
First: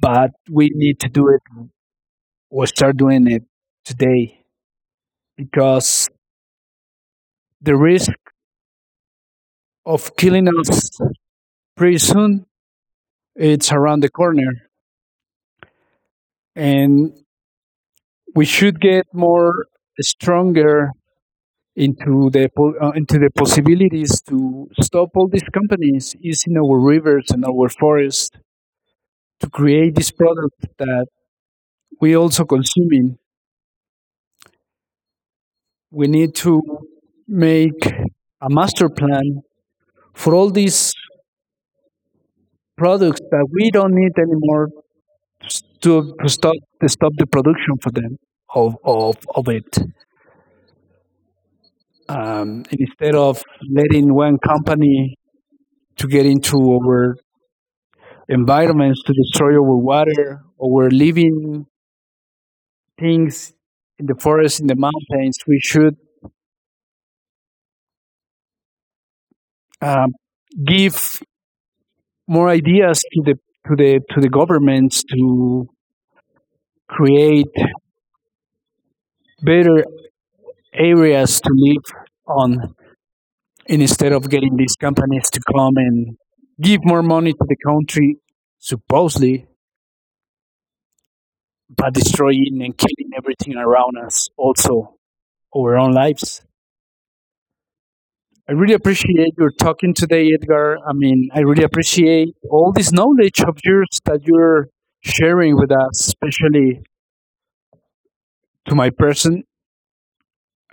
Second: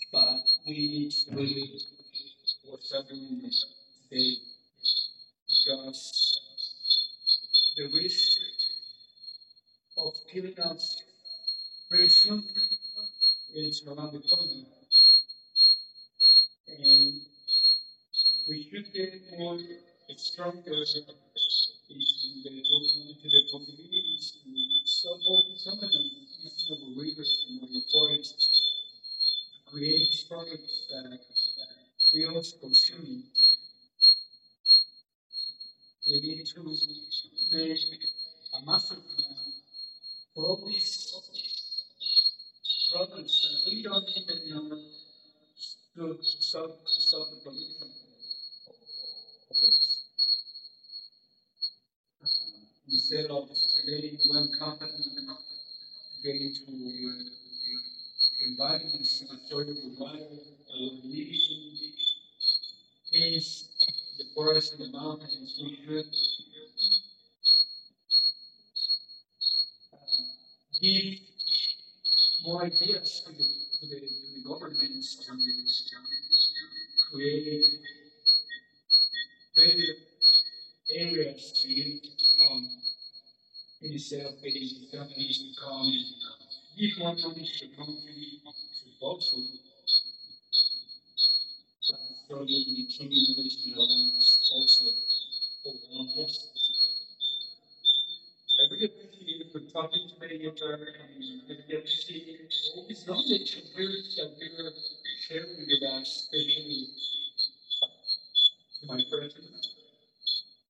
B: but we need to do it or start doing it today because the risk of killing us pretty soon it's around the corner and we should get more stronger into into the possibilities to stop all these companies using our rivers and our forests to create this product that we also consuming. We need to make a master plan for all these products that we don't need anymore to, to stop to stop the production for them of it. Instead of letting one company to get into our environments to destroy our water, our living things in the forest, in the mountains. We should um, give more ideas to the governments to create better areas to live on and instead of getting these companies to come and give more money to the country supposedly but destroying and killing everything around us also our own lives. I really appreciate your talking today, Edgar. I mean, I really appreciate all this knowledge of yours that you're sharing with us, especially to my person.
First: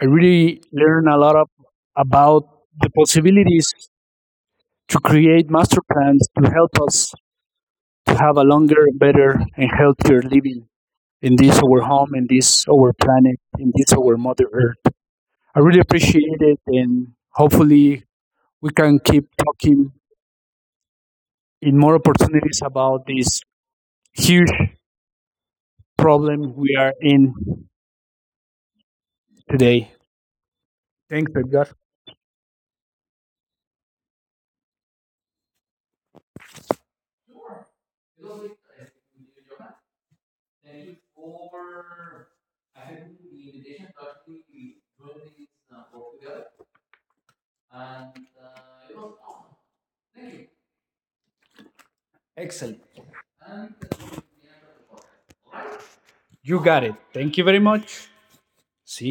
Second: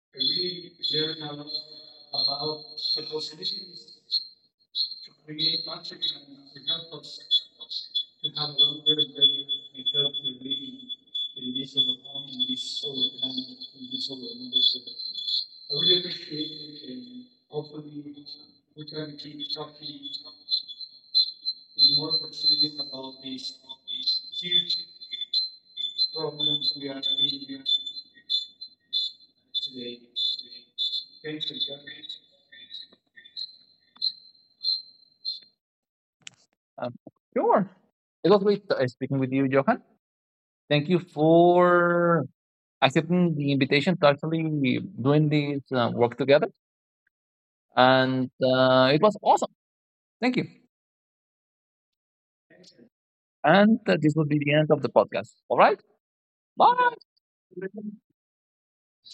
B: I really learn a lot of, about the possibilities to create master plans to help us to have a longer, better, and healthier living in this our home, in this our planet, in this our mother earth. I really appreciate it, and hopefully we can keep talking in more opportunities about this huge problem we are in today. Thanks, Edgar.
A: Um, sure. It was great speaking with you, Johan. Thank you for accepting the invitation to actually doing this work together, and it was awesome. Thank you.
B: Excellent.
A: And this will be the end of the podcast. All right.
B: You got
A: Bye.
B: it. Thank you very much. See